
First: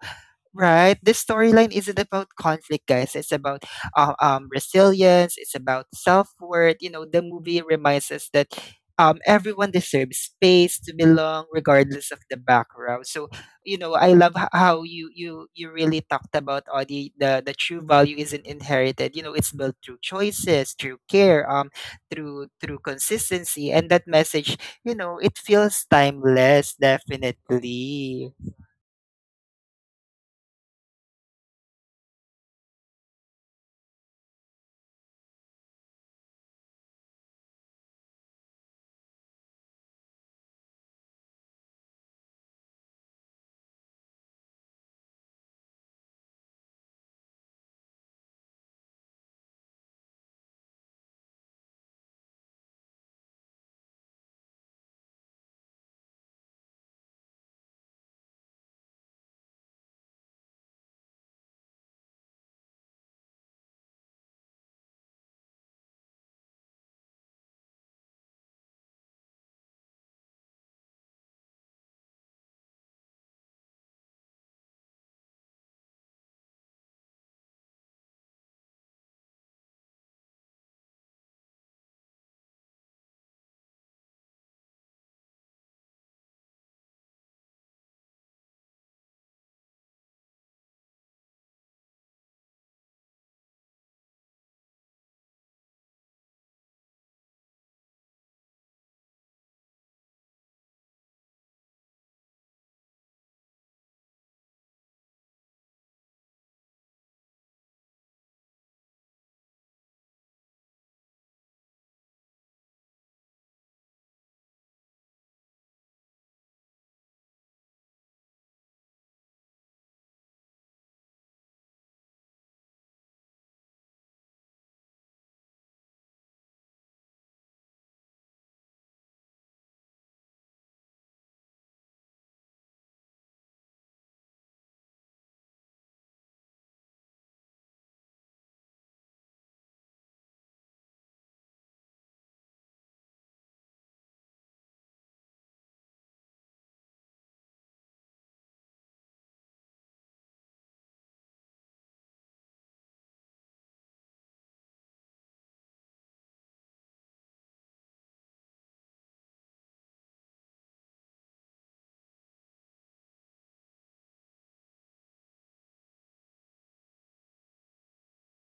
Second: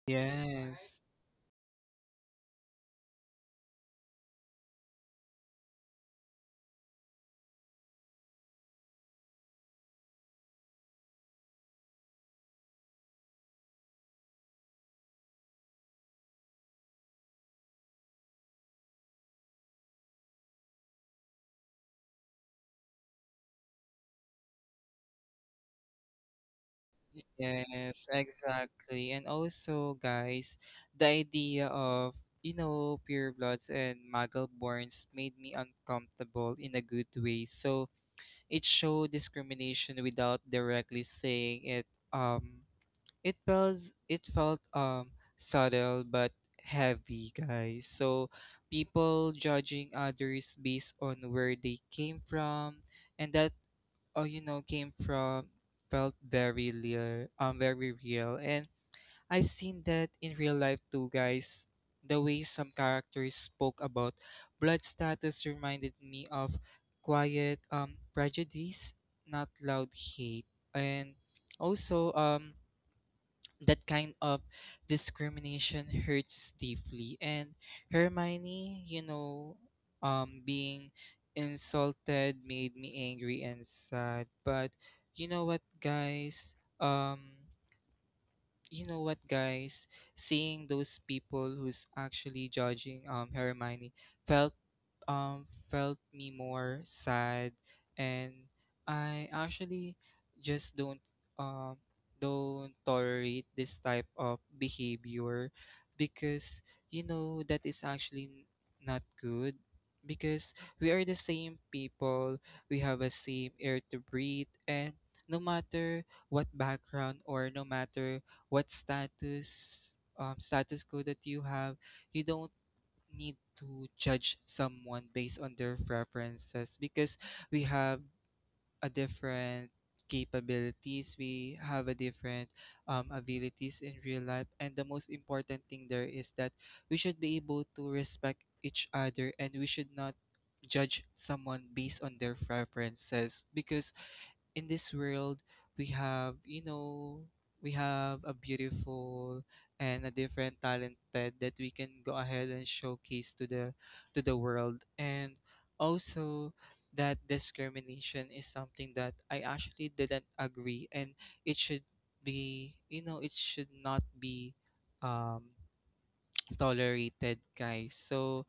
Speaker 1: right.
Speaker 2: yes,
Speaker 1: This storyline isn't about conflict, guys. It's about resilience. It's about self worth. You know, the movie reminds us that everyone deserves space to belong, regardless of the background. So, you know, I love how you really talked about, Audie. The true value isn't inherited. You know, it's built through choices, through care, through consistency. And that message, you know, it feels timeless,
Speaker 2: yes,
Speaker 1: definitely.
Speaker 2: exactly. And also, guys, the idea of, you know, pure bloods and muggle borns made me uncomfortable in a good way. So, it showed discrimination without directly saying it. Um, it felt it felt subtle but heavy, guys. So people judging others based on where they came from, and that you know, came from felt very real, very real. And I've seen that in real life too, guys. The way some characters spoke about blood status reminded me of quiet prejudice, not loud hate. And also that kind of discrimination hurts deeply. And Hermione, you know, being insulted made me angry and sad. But you know what guys? Um you know what guys, seeing those people who's actually judging Hermione felt felt me more sad. And I actually just don't, um don't tolerate this type of behavior, because you know, that is actually not good. Because we are the same people, we have a same air to breathe, and no matter what background, or no matter what status, status quo that you have, you don't need to judge someone based on their preferences. Because we have a different capabilities, we have a different, abilities in real life. And the most important thing there is that we should be able to respect each other, and we should not judge someone based on their preferences. Because in this world, we have, you know, we have a beautiful and a different talented that we can go ahead and showcase to the world. And also, that discrimination is something that I actually didn't agree, and it should be, you know, it should not be, um tolerated, guys. So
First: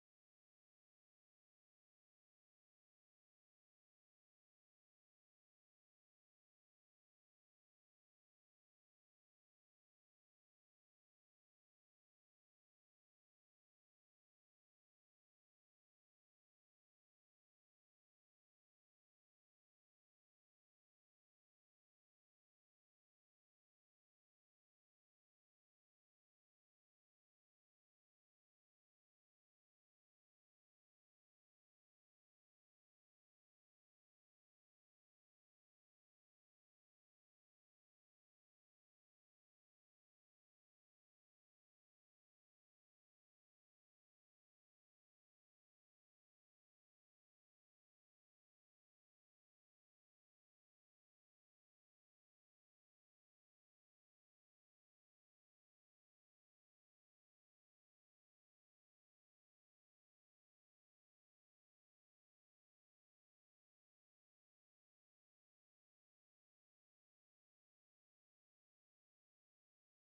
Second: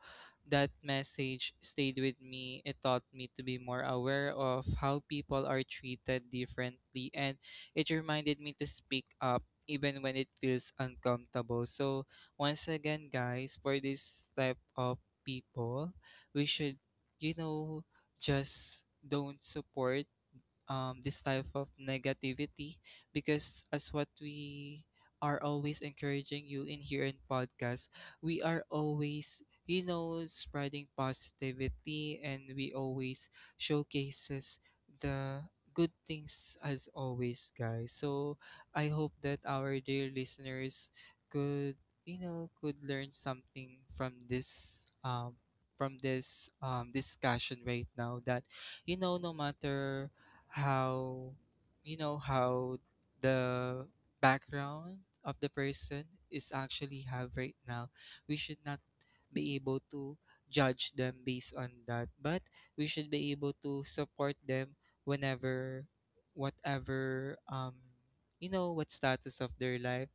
Speaker 2: that message stayed with me. It taught me to be more aware of how people are treated differently, and it reminded me to speak up even when it feels uncomfortable. So, once again, guys, for this type of people, we should, you know, just don't support, this type of negativity. Because as what we are always encouraging you in here in podcast, we are always, you know, spreading positivity, and we always showcases the good things as always, guys. So I hope that our dear listeners could, you know, could learn something from this discussion right now, that you know, no matter how, you know, how the background of the person is actually have right now, we should not be able to judge them based on that, but we should be able to support them whenever, whatever, you know, what status of their life.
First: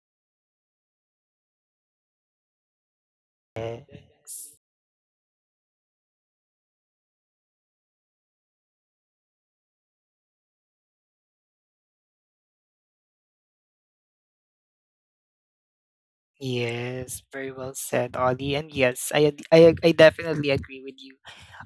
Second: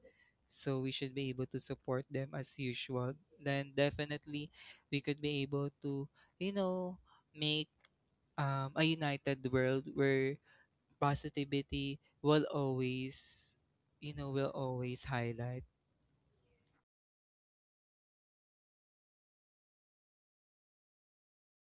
Speaker 2: So we should be able to support them as usual, then definitely
Speaker 1: Yes.
Speaker 2: we could be able to, you know, make, a united world where positivity will always, you know, will always highlight.
Speaker 1: Yes, very well said, Ollie. And yes, I ad- I ag- I definitely agree with you.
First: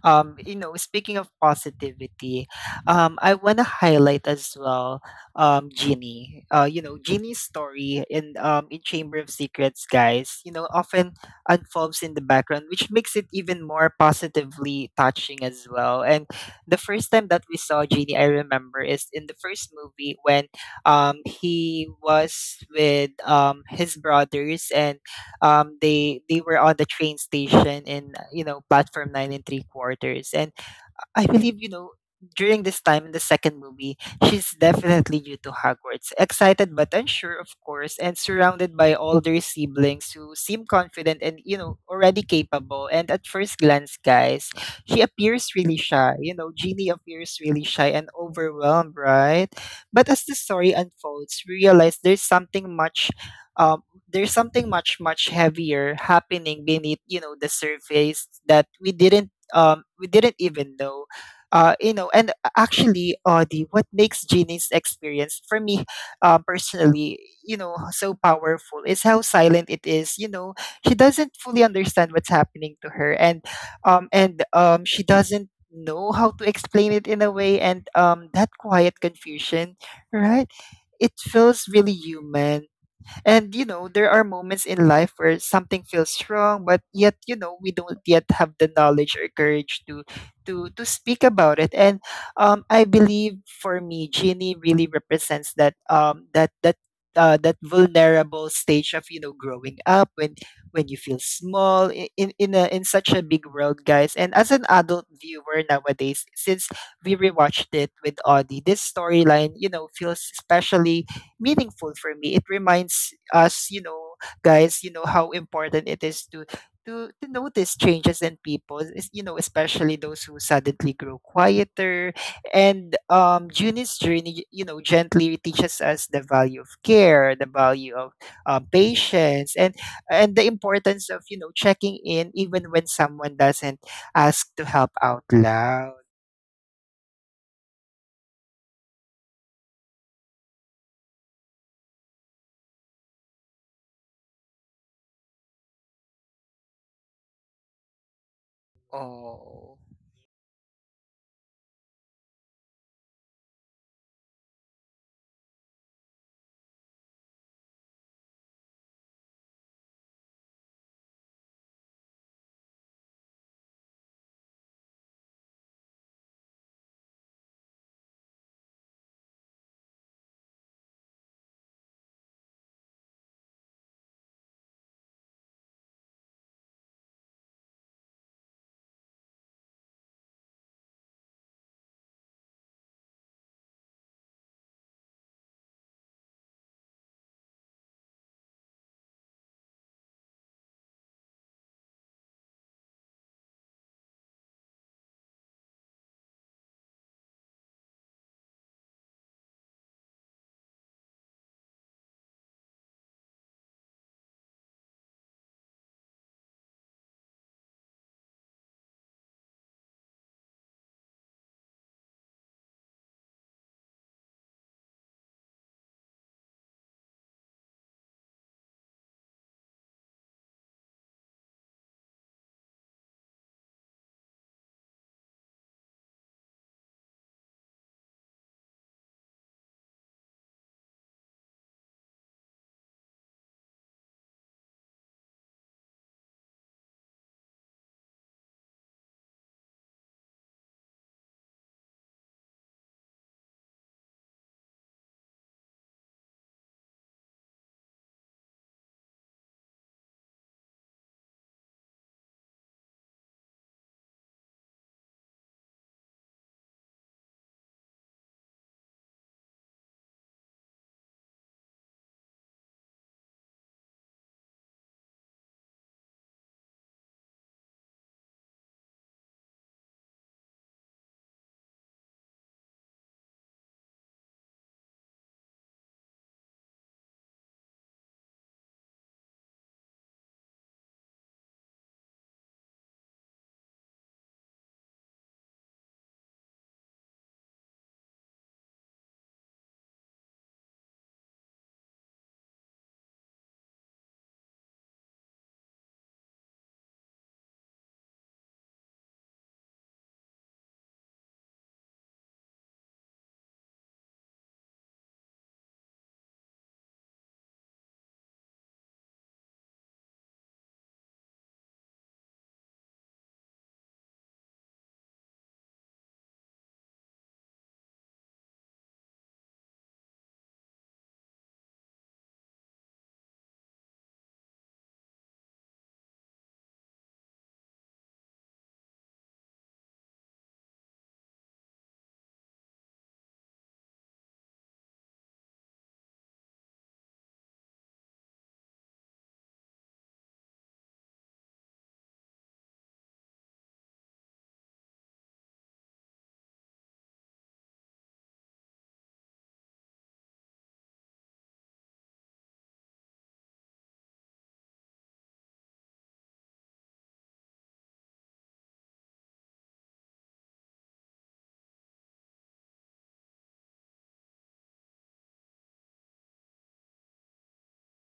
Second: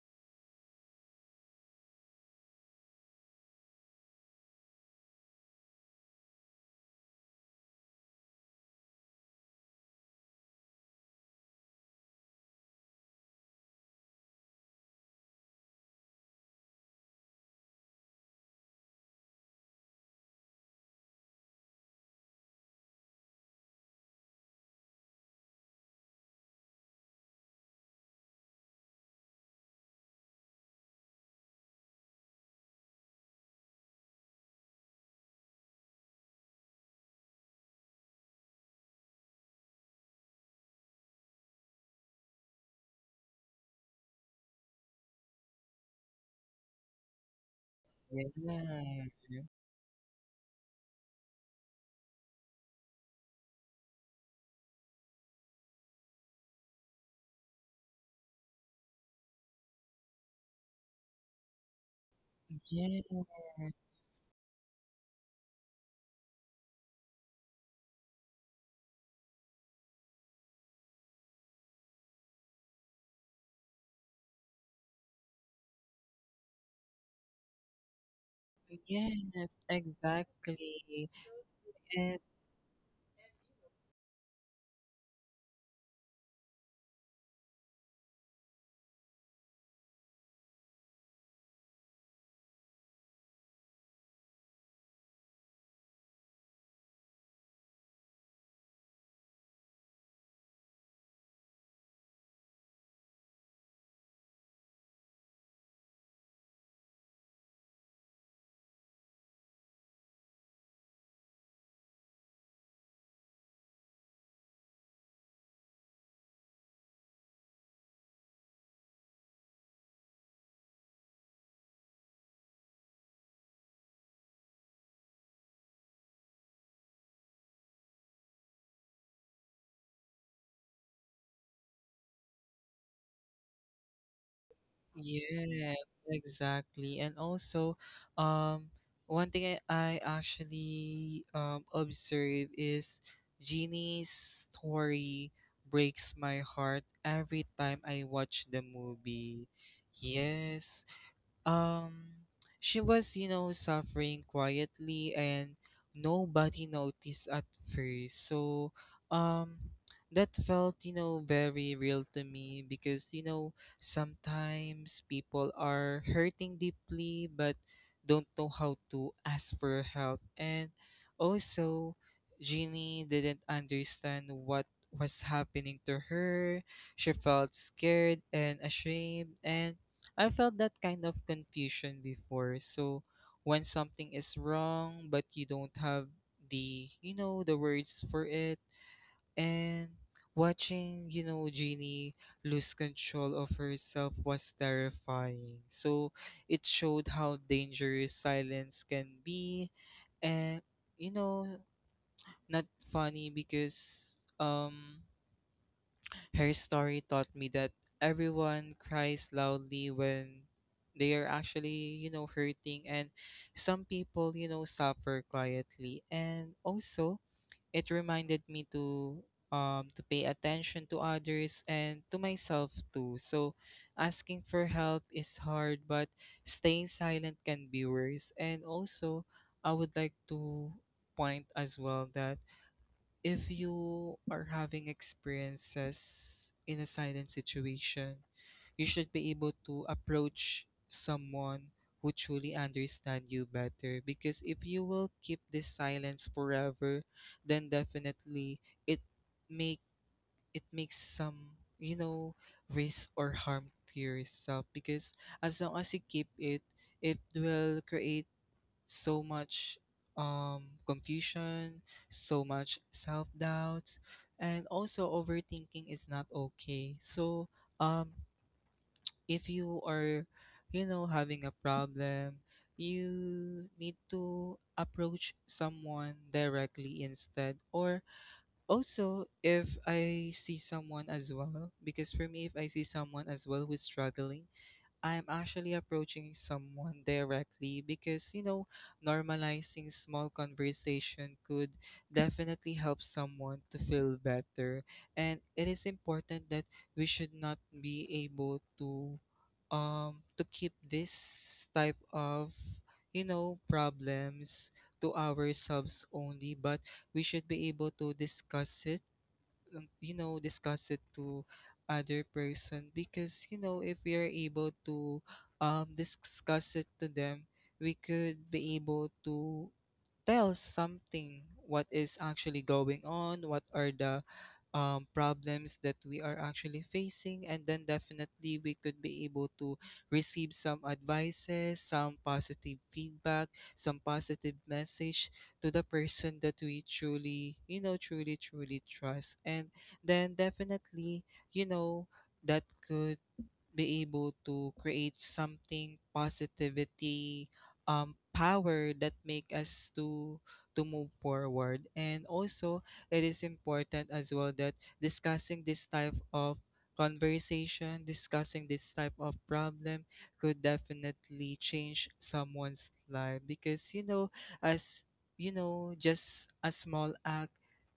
Speaker 1: You know, speaking of positivity, I want to highlight as well, Ginny. You know, Ginny's story in Chamber of Secrets, guys, you know, often unfolds in the background, which makes it even more positively touching as well. And the first time that we saw Ginny, I remember, is in the first movie, when he was with, his brothers, and they were on the train station in, you know, platform nine and three quarters. And I believe, you know, during this time in the second movie, she's definitely new to Hogwarts, excited but unsure, of course, and surrounded by older siblings who seem confident and, you know, already capable. And at first glance, guys, she appears really shy. You know, Ginny appears really shy and overwhelmed,
Speaker 2: Yeah.
Speaker 1: right? But as the story unfolds, we realize there's something much. There's something much, much heavier happening beneath, you know, the surface that we didn't even know, you know. And
Speaker 2: Yes,
Speaker 1: actually, the what makes Jeannie's experience, for me, personally, you know, so powerful is how silent it is. You know, she doesn't fully understand what's happening to her, and she doesn't know how to explain it in a way. And that quiet
Speaker 2: yes,
Speaker 1: confusion, right?
Speaker 2: exactly.
Speaker 1: It feels really
Speaker 2: And
Speaker 1: human. And you know, there are moments in life where something feels wrong, but yet, you know, we don't yet have the knowledge or courage to speak about it. And I believe, for me, Genie really represents that that, that vulnerable stage of, you know, growing up when you feel small in in such a big world, guys. And as an adult viewer nowadays, since we rewatched it with Audie, this storyline, you know, feels especially meaningful for me. It reminds us, you know, guys, you know, how important it is to notice changes in people, you know, especially those who suddenly grow quieter. And Junie's journey, you know, gently teaches us the value of care, the value of patience, and the importance of you know checking in even when someone doesn't ask to help out
Speaker 2: yes,
Speaker 1: loud.
Speaker 2: exactly. And also, um, one thing I actually observe is Jeannie's story breaks my heart every time I watch the movie.
Speaker 1: Oh.
Speaker 2: Yes. Um, she was, suffering quietly and nobody noticed at first. So, um, that felt, very real to me because, you know, sometimes people are hurting deeply but don't know how to ask for help. And also, Jeannie didn't understand what was happening to her. She felt scared and ashamed and I felt that kind of confusion before. So when something is wrong but you don't have the you know the words for it and watching Jeannie lose control of herself was terrifying. So it showed how dangerous silence can be and you know not funny because her story taught me that everyone cries loudly when they are actually, you know, hurting, and some people, you know, suffer quietly. And also, it reminded me to pay attention to others and to myself too. So, asking for help is hard, but staying silent can be worse. And also, I would like to point as well that if you are having experiences in a silent situation, you should be able to approach someone who truly understand you better because if you will keep this silence forever then definitely it make it makes some you know risk or harm to yourself because as long as you keep it it will create so much confusion, so much self doubt, and also overthinking is not okay. So, um, if you are, you know, having a problem, you need to approach someone directly instead. Or also, if I see someone as well, because for me, if I see someone as well who's struggling, I'm actually approaching someone directly because, you know, normalizing small conversation could definitely help someone to feel better. And it is important that we should not be able to keep this type of, you know, problems to ourselves only, but we should be able to discuss it discuss it to other person because you know if we are able to discuss it to them we could be able to tell something what is actually going on, what are the problems that we are actually facing, and then definitely we could be able to receive some advices, some positive feedback, some positive message to the person that we truly, you know, truly trust. And then definitely, you know, that could be able to create something positivity power that make us to move forward and also it is important as well that discussing this type of discussing this type of problem could definitely change someone's life because you know as you know just a small act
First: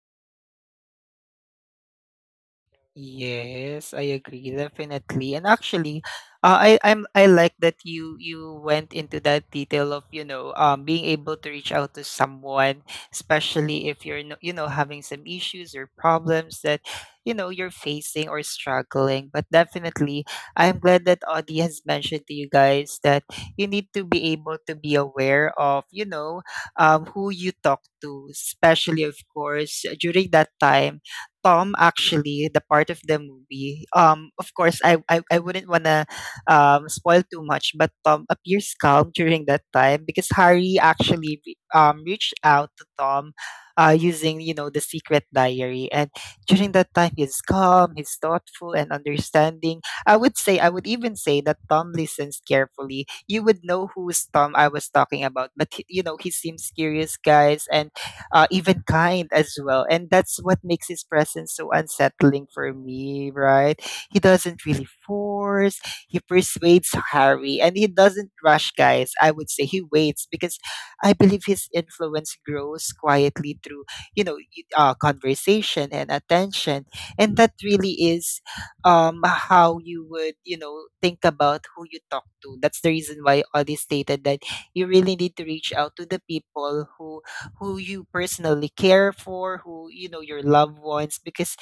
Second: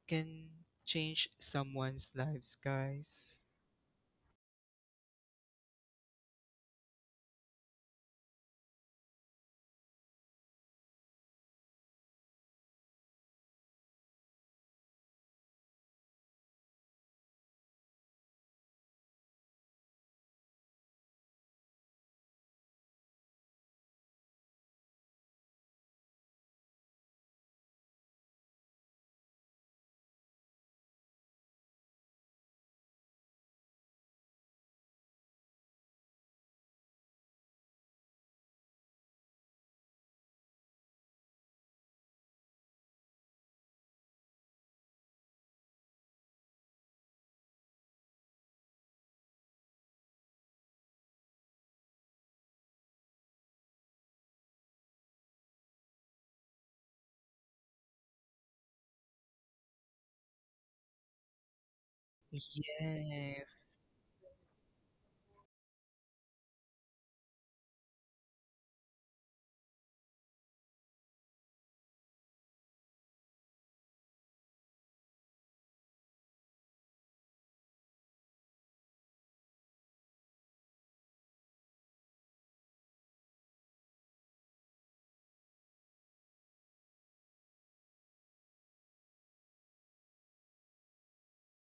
Speaker 2: can change someone's lives guys.
Speaker 1: Yes, I agree definitely. And actually, I like that you went into that detail of you know being able to reach out to someone, especially if you're you know having some issues or problems that you know you're facing or struggling. But definitely, I'm glad that Audie has mentioned to you guys that you need to be able to be aware of you know who you talk to, especially of course during that time Tom actually, the part of the movie. Of course, I wouldn't wanna spoil too much, but Tom appears calm during that time because Harry actually reached out to Tom, using you know the secret diary, and during that time he's calm, he's thoughtful and understanding. I would even say that Tom listens carefully. You would know who's Tom I was talking about, but he, you know he seems curious, guys, and even kind as well. And that's what makes his presence so unsettling for me,
Speaker 2: Yes,
Speaker 1: right? He doesn't really force, he persuades Harry, and he doesn't rush, guys. I would say he waits because I believe his influence grows quietly through, you know, conversation and attention. And that really is how you would, you know, think about who you talk to. That's the reason why Audie stated that you really need to reach out to the people who you personally care for, who you know your loved ones because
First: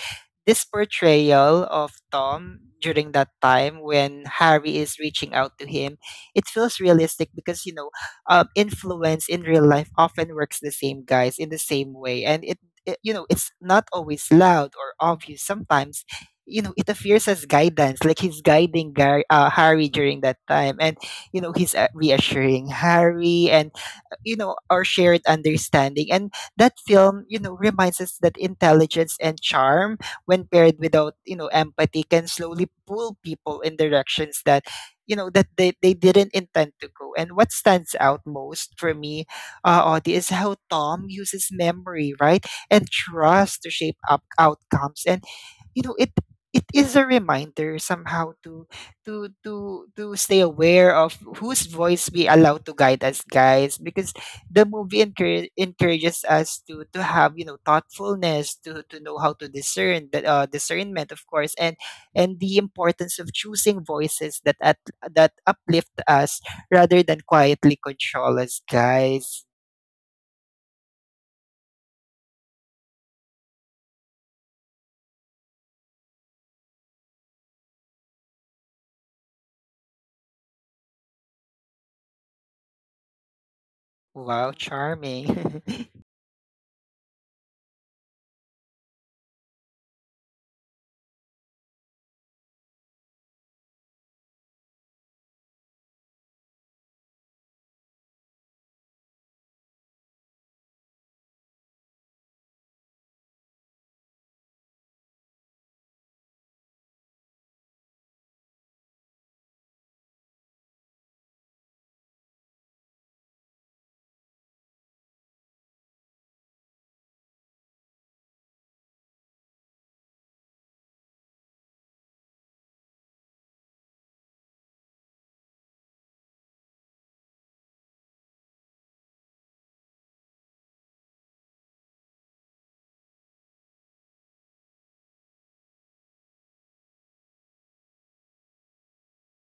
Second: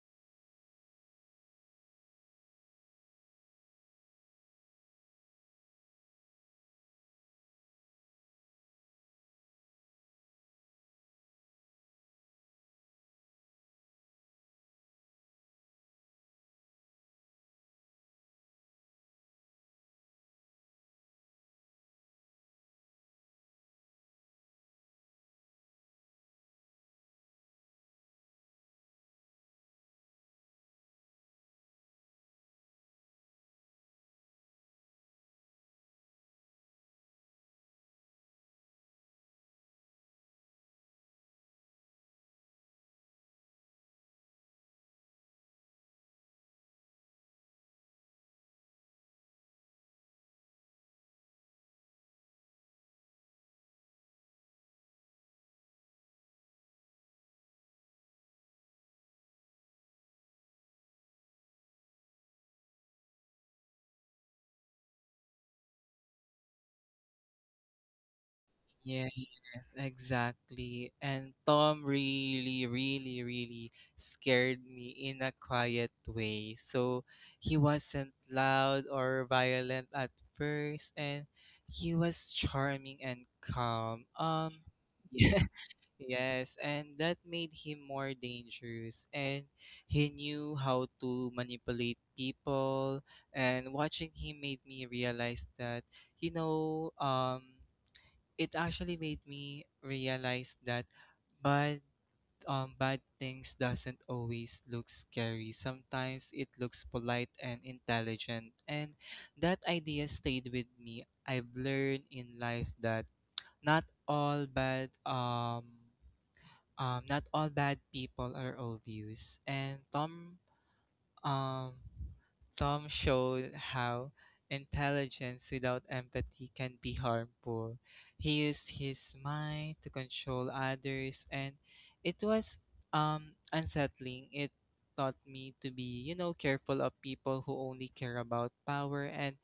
Speaker 1: this portrayal of Tom during that time when Harry is reaching out to him, it feels realistic because, you know, influence in real life often works the same guys in the same way. And it, you know, it's not always loud or obvious. Sometimes, you know, it appears as guidance, like he's guiding Harry during that time. And, you know, he's reassuring Harry and, you know, our shared understanding. And that film, you know, reminds us that intelligence and charm when paired without, you know, empathy can slowly pull people in directions that you know that they didn't intend to go. And what stands out most for me, Audie, is how Tom uses memory, right, and trust to shape up outcomes. And you know it it is a reminder somehow to to stay aware of whose voice we allow to guide us, guys, because the movie encourages us to have you know thoughtfulness, to know how to discern that, discernment of course, and the importance of choosing voices that at, that uplift us rather than quietly control us, guys.
Speaker 2: exactly. And Tom really scared me in a quiet way. So he wasn't loud or violent at first, and he was charming and calm.
Speaker 1: Wow,
Speaker 2: Yeah,
Speaker 1: charming.
Speaker 2: yes, and that made him more dangerous. And he knew how to manipulate people. And watching him made me realize that, you know, it actually made me realize that bad bad things doesn't always look scary. Sometimes it looks polite and intelligent. And that idea stayed with me. I've learned in life that not all bad not all bad people are obvious. And um, Tom showed how intelligence without empathy can be harmful. He used his mind to control others, and it was unsettling. It taught me to be, you know, careful of people who only care about power and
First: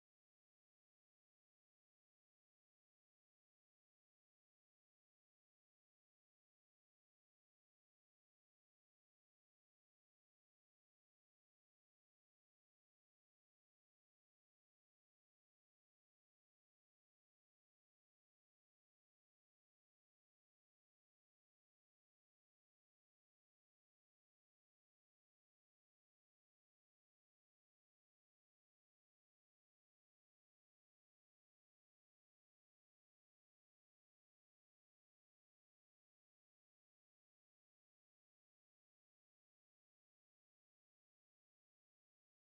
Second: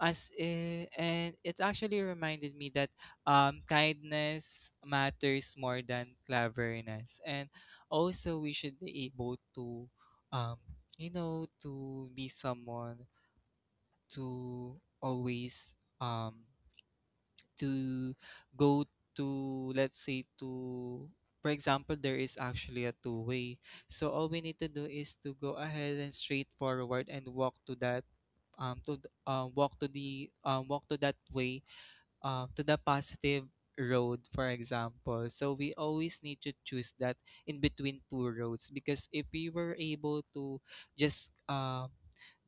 Speaker 2: and it actually reminded me that kindness matters more than cleverness, and also we should be able to, um, you know, to be someone to always um to go to let's say to for example there is actually a two way so all we need to do is to go ahead and straight forward and walk to that to th- walk to the walk to that way, to the positive road, for example. So we always need to choose that in between two roads because if we were able to just um,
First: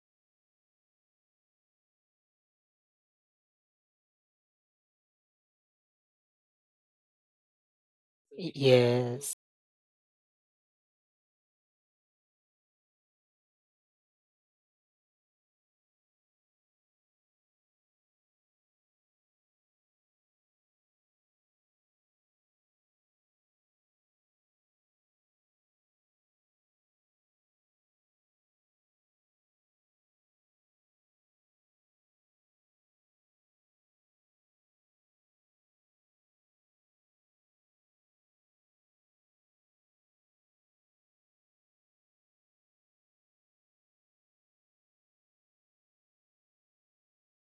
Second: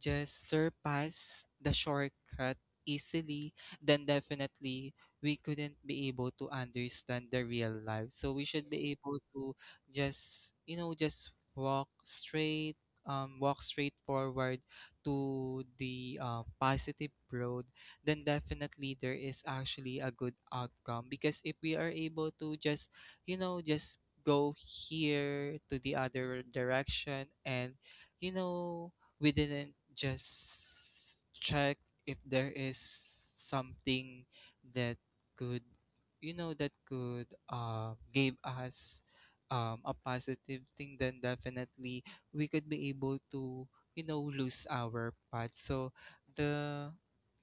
Speaker 2: just surpass the shortcut easily, then definitely we couldn't be able to understand the real life. So we should be able
Speaker 1: Yes.
Speaker 2: to just, you know, just walk straight forward to the positive road then definitely there is actually a good outcome because if we are able to just you know just go here to the other direction and you know we didn't just check if there is something that could you know that could give us, a positive thing then definitely we could be able to you know lose our path so the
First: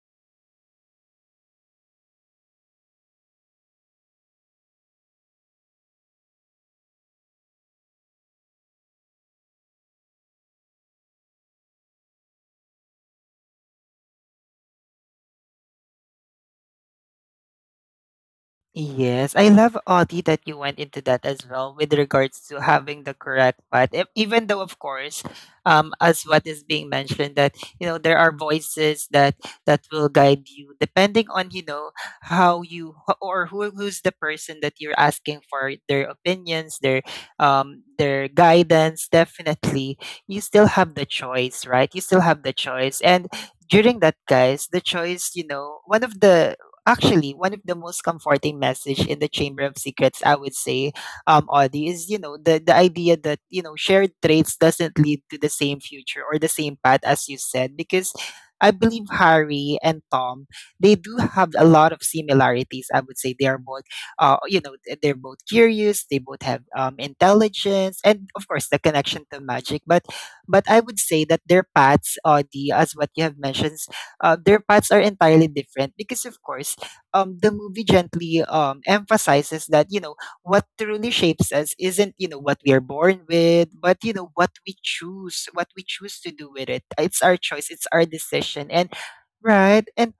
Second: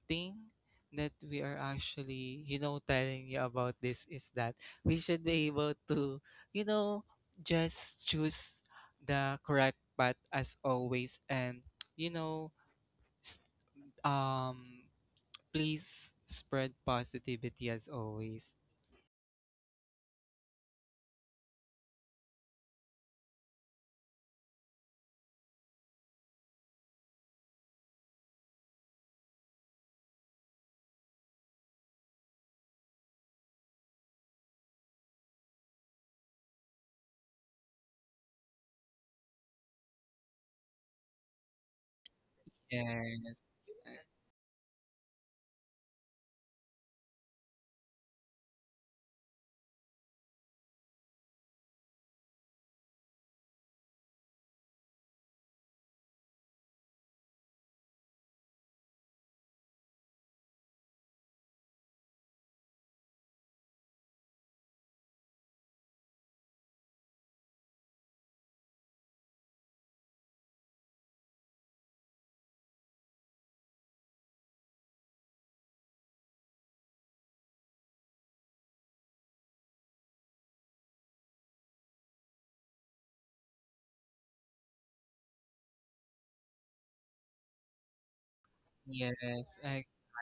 Speaker 2: thing that we are actually, you know, telling you about this is that we should be able to, you know, just choose the correct path as always and, you know, s- um please spread positivity as always.
Speaker 1: Yes, I love, Audie, that you went into that as well with regards to having the correct path. Even though, of course, as what is being mentioned, that you know there are voices that that will guide you depending on you know how you or who who's the person that you're asking for their opinions, their guidance. Definitely, you still have the choice, right? You still have the choice, and
Speaker 2: And
Speaker 1: during that, guys, the choice, you know, one of the actually, one of the most comforting message in the Chamber of Secrets, I would say, Audie, is you know the idea that you know shared traits doesn't lead to the same future or the same path as you said, because I believe Harry and Tom they do have a lot of similarities. I would say they are both, you know, they're both curious, they both have intelligence, and of course the connection to magic. But I would say that their paths, Audie, as what you have mentioned, their paths are entirely different, because of course the movie gently emphasizes that you know what truly shapes us isn't you know what we are born with, but you know what we choose to do with it. It's our choice. It's our decision. And
Speaker 2: yes, I
Speaker 1: right. And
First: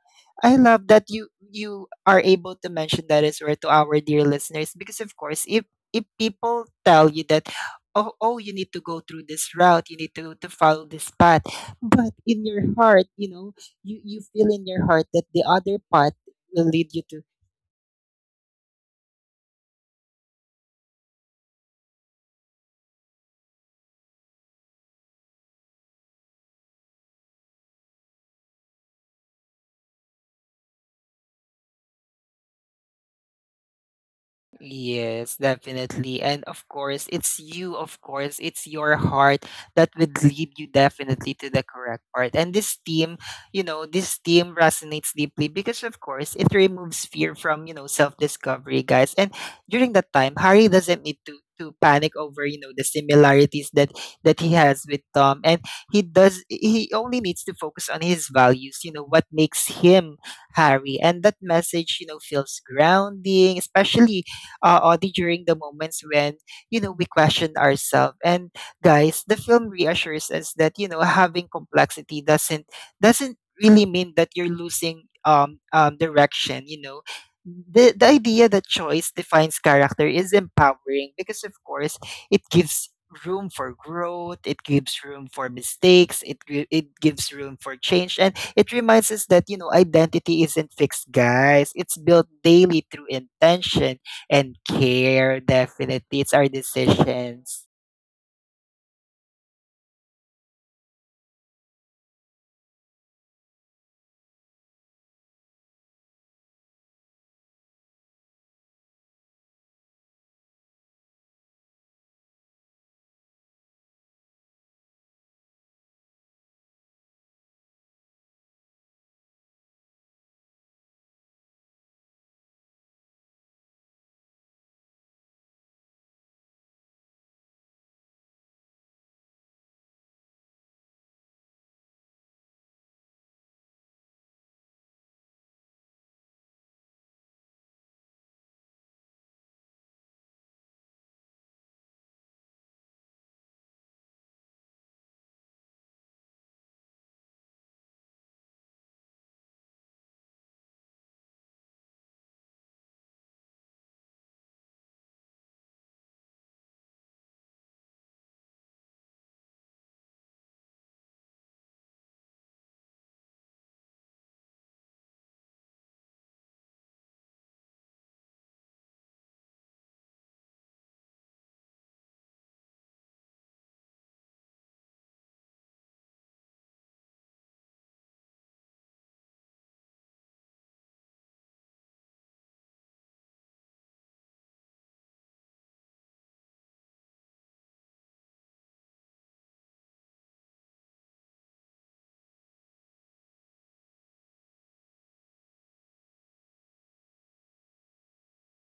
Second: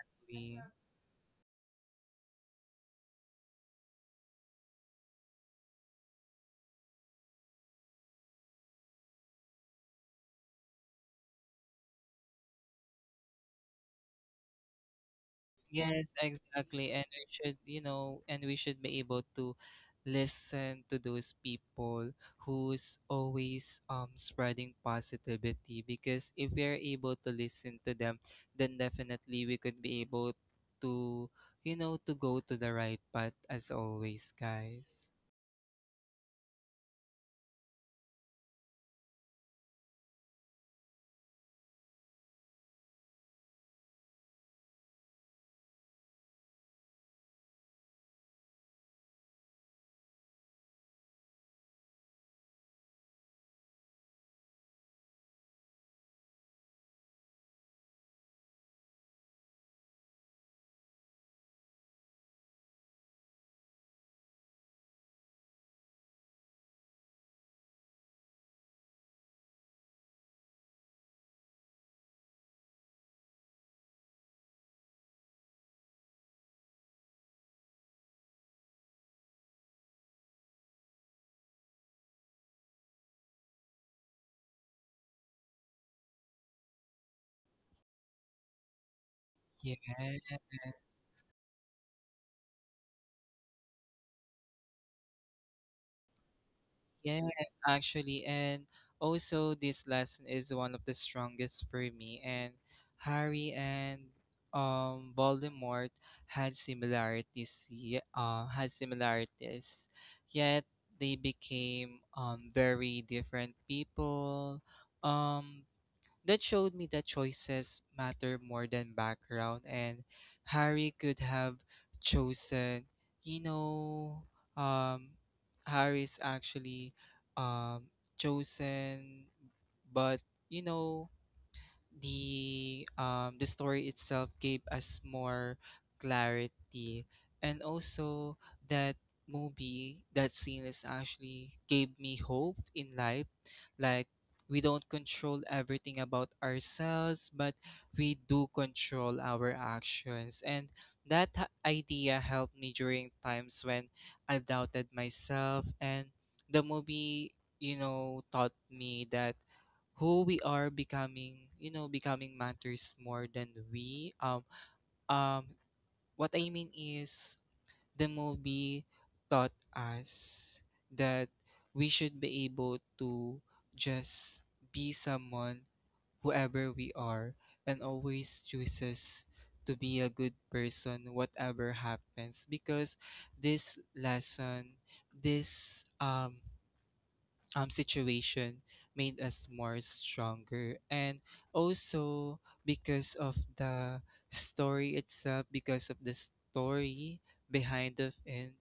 Speaker 1: I
Speaker 2: agree.
Speaker 1: love that you are able to mention that as well to our dear listeners, because of course if people tell you that oh oh you need to go through this route, you need to follow this path, but in your heart you know you you feel in your heart that the other
Speaker 2: Yes,
Speaker 1: path will
Speaker 2: exactly.
Speaker 1: lead you
Speaker 2: And
Speaker 1: to...
Speaker 2: we should, you know, and we should be able to listen to those people who's always spreading positivity because if we are able to listen to them, then definitely we could be able to, you know, to go to the right path as always, guys.
Speaker 1: Yes, definitely. And of course, it's you, of course, it's your heart that would lead you definitely to the correct part. And this team, you know, this team resonates deeply because, of course, it removes fear from, you know, self discovery, guys. And during that time, Harry doesn't need to panic over you know the similarities that that he has with Tom. And he does, he only needs to focus on his values, you know what makes him Harry. And that message you know feels grounding, especially Audie, during the moments when, you know, we question ourselves. And guys, the film reassures us that, you know, having complexity doesn't really mean that you're losing direction, you know. The idea that choice defines character is empowering, because of course it gives room for growth, it gives room for mistakes, it it gives room for change, and it reminds us that you know
Speaker 2: Yeah.
Speaker 1: identity isn't fixed, guys, it's built daily through intention and care. Definitely, it's our
Speaker 2: Yes,
Speaker 1: decisions.
Speaker 2: actually, and also this lesson is one of the strongest for me. And Harry and Voldemort had similarities. Yet they became very different people. Um, that showed me that choices matter more than background, and Harry could have chosen, you know, um, Harry's actually, um, chosen, but you know, the story itself gave us more clarity and also that that scene is actually gave me hope in life like we don't control everything about ourselves but we do control our actions and idea helped me during times when I doubted myself and the movie you know taught me that who we are becoming you know becoming matters more than we um what I mean is the movie taught us that we should be able to just be someone whoever we are and always chooses to be a good person whatever happens because this lesson this situation made us more stronger and also because of the story itself because of the story behind of it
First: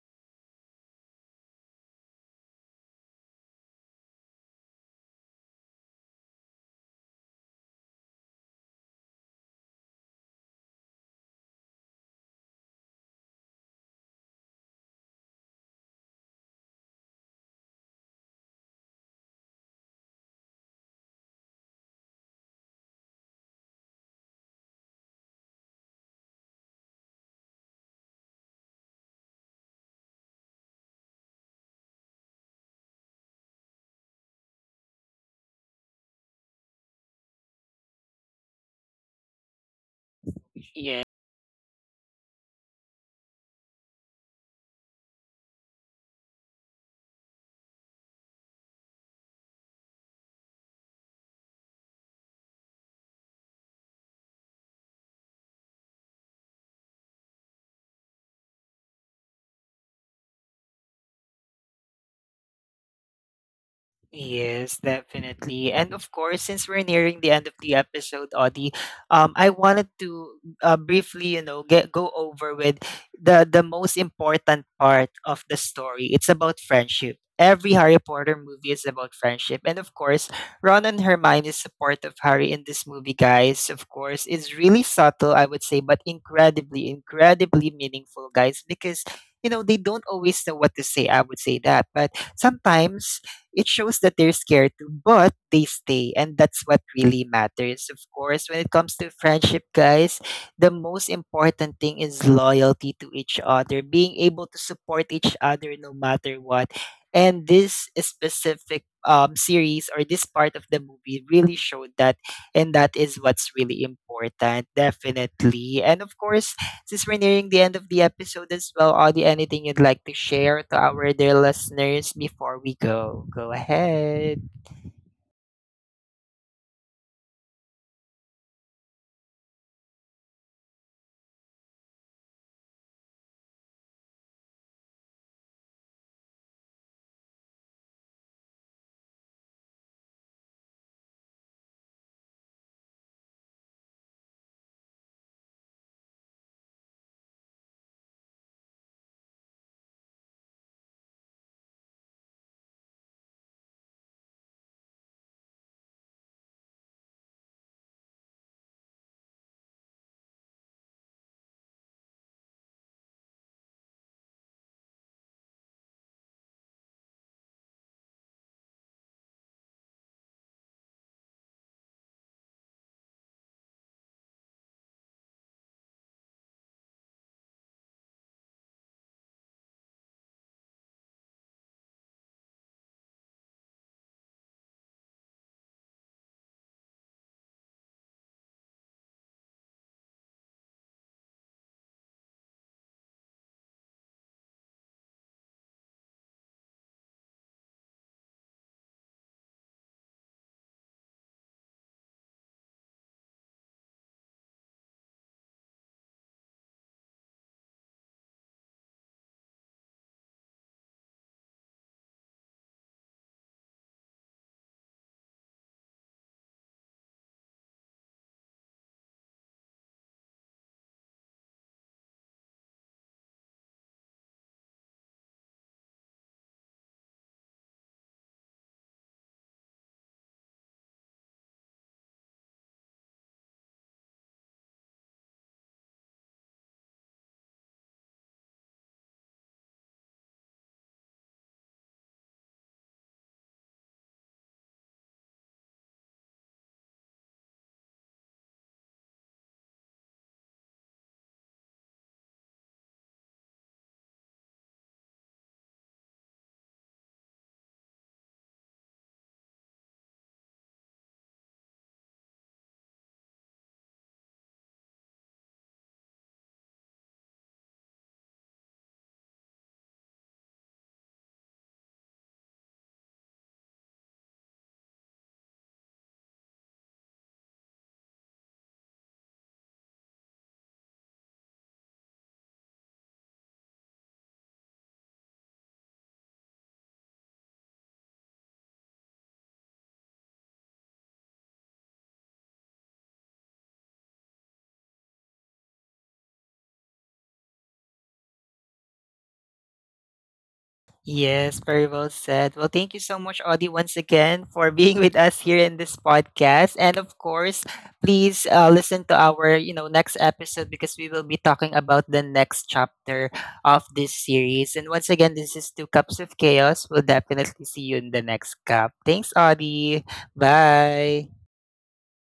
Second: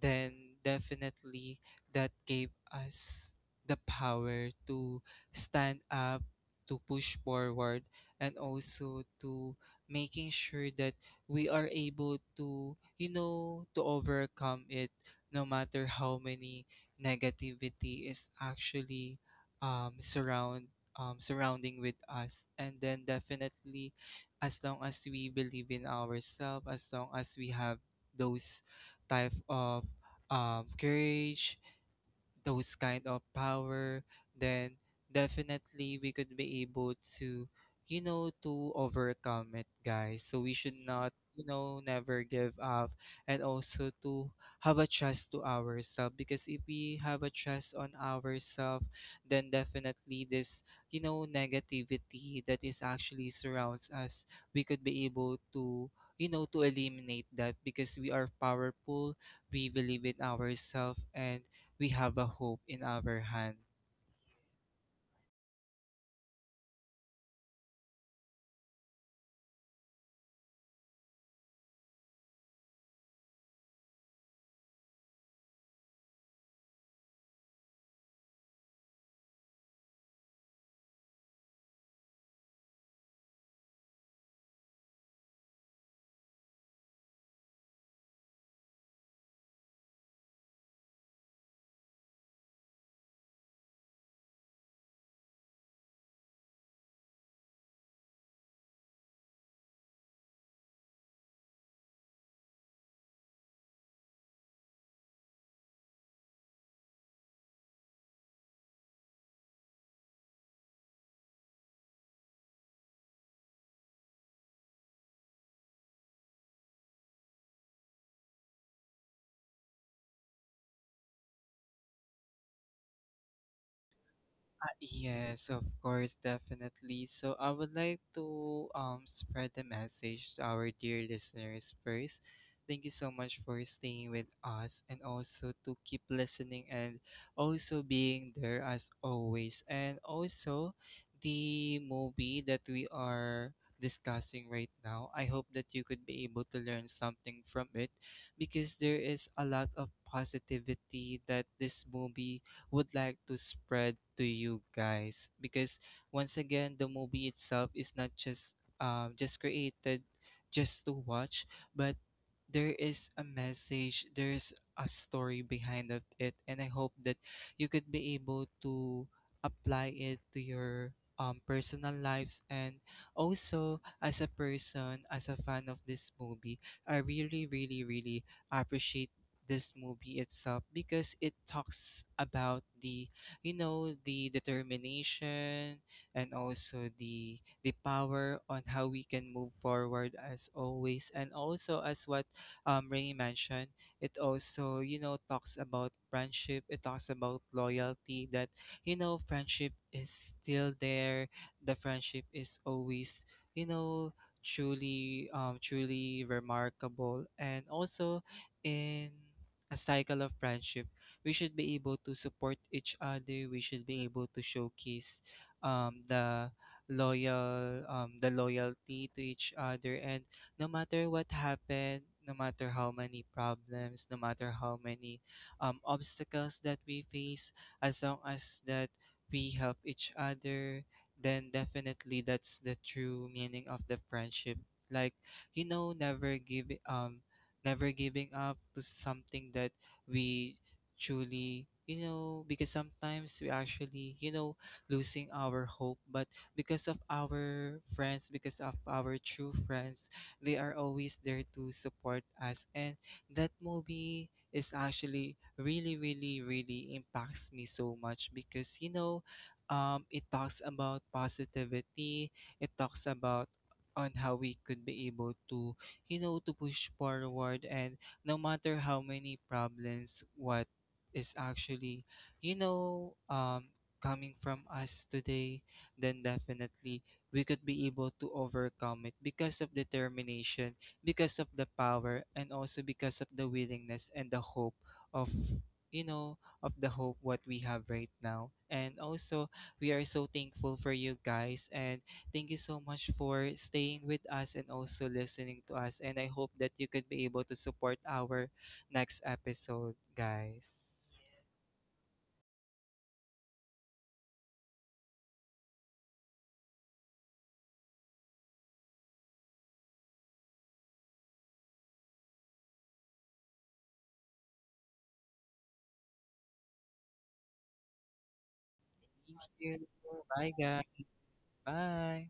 Speaker 2: then definitely that gave us the power to stand up to push forward and also to making sure that we are able to you know to overcome it no matter how many negativity is actually um, surround surrounding with us and then definitely as long as we believe in ourselves as long as we have those type of, courage those kind of power, then definitely we could be able to, you know, to overcome it, guys. So we should not, you know, never give up and also to have a trust to ourselves because if we have a trust on ourselves, then definitely this, you know, negativity that is actually surrounds us, we could be able to you know to eliminate that because we are powerful we believe in ourselves and we have a hope in our hand.
Speaker 1: Yes, definitely. And of course, since we're nearing the end of the episode, Audie, I wanted to briefly, you know, get go over with the most important part of the story. It's about friendship. Every Harry Potter movie is about friendship. And of course, Ron and Hermione's support of Harry in this movie, guys, of course, is really subtle, I would say, but incredibly, incredibly meaningful, guys, because you know, they don't always know what to say. I would say that. But sometimes it shows that they're scared too, but they stay. And that's what really matters. Of course, when it comes to friendship, guys, the most important thing is loyalty to each other, being able to support each other no matter what. And this specific series, or this part of the movie really showed that, and that is what's really important, definitely. And of course, since we're nearing the end of the episode as well, Audie, anything you'd like to share to our dear listeners before we go? Go ahead.
Speaker 2: Yes, of course, definitely. So I would like to spread the message to our dear listeners first. Thank you so much for staying with us and also to keep listening and also being there as always. And also the movie that we are discussing right now. I hope that you could be able to learn something from it because there is a lot of positivity that this movie would like to spread to you guys because once again the movie itself is not just just created just to watch but there is a message there's a story behind of it and I hope that you could be able to apply it to your, personal lives and also as a person as a fan of this movie I really appreciate this movie itself because it talks about the you know the determination and also the power on how we can move forward as always and also as what Rainy mentioned it also you know talks about friendship it talks about loyalty that you know friendship is still there the friendship is always you know truly remarkable and also in a cycle of friendship. We should be able to support each other. We should be able to showcase, um, the the loyalty to each other. And no matter what happened, no matter how many problems, no matter how many, obstacles that we face, as long as that we help each other, then definitely that's the true meaning of the friendship. Like you know, never giving up to something that we truly you know because sometimes we actually you know losing our hope but because of our friends because of our true friends they are always there to support us and that movie is actually really impacts me so much because you know it talks about positivity it talks about on how we could be able to you know, to push forward. And no matter how many problems, what is actually, you know, coming from us today, then definitely we could be able to overcome it because of determination, because of the power, and also because of the willingness and the hope of, you know, of the hope what we have right now. And also, we are so thankful for you guys and thank you so much for staying with us and also listening to us. And I hope that you could be able to support our next episode, guys.
Speaker 1: Yes, very well said. Well, thank you so much, Audie, once again for being with us here in this podcast. And of course, please listen to our you know next episode, because we will be talking about the next chapter of this series. And once again, this is Two Cups of Chaos. We'll definitely see you in the next cup. Thanks,
Speaker 2: Thank you.
Speaker 1: Audie.
Speaker 2: Bye, guys.
Speaker 1: Bye.
Speaker 2: Bye.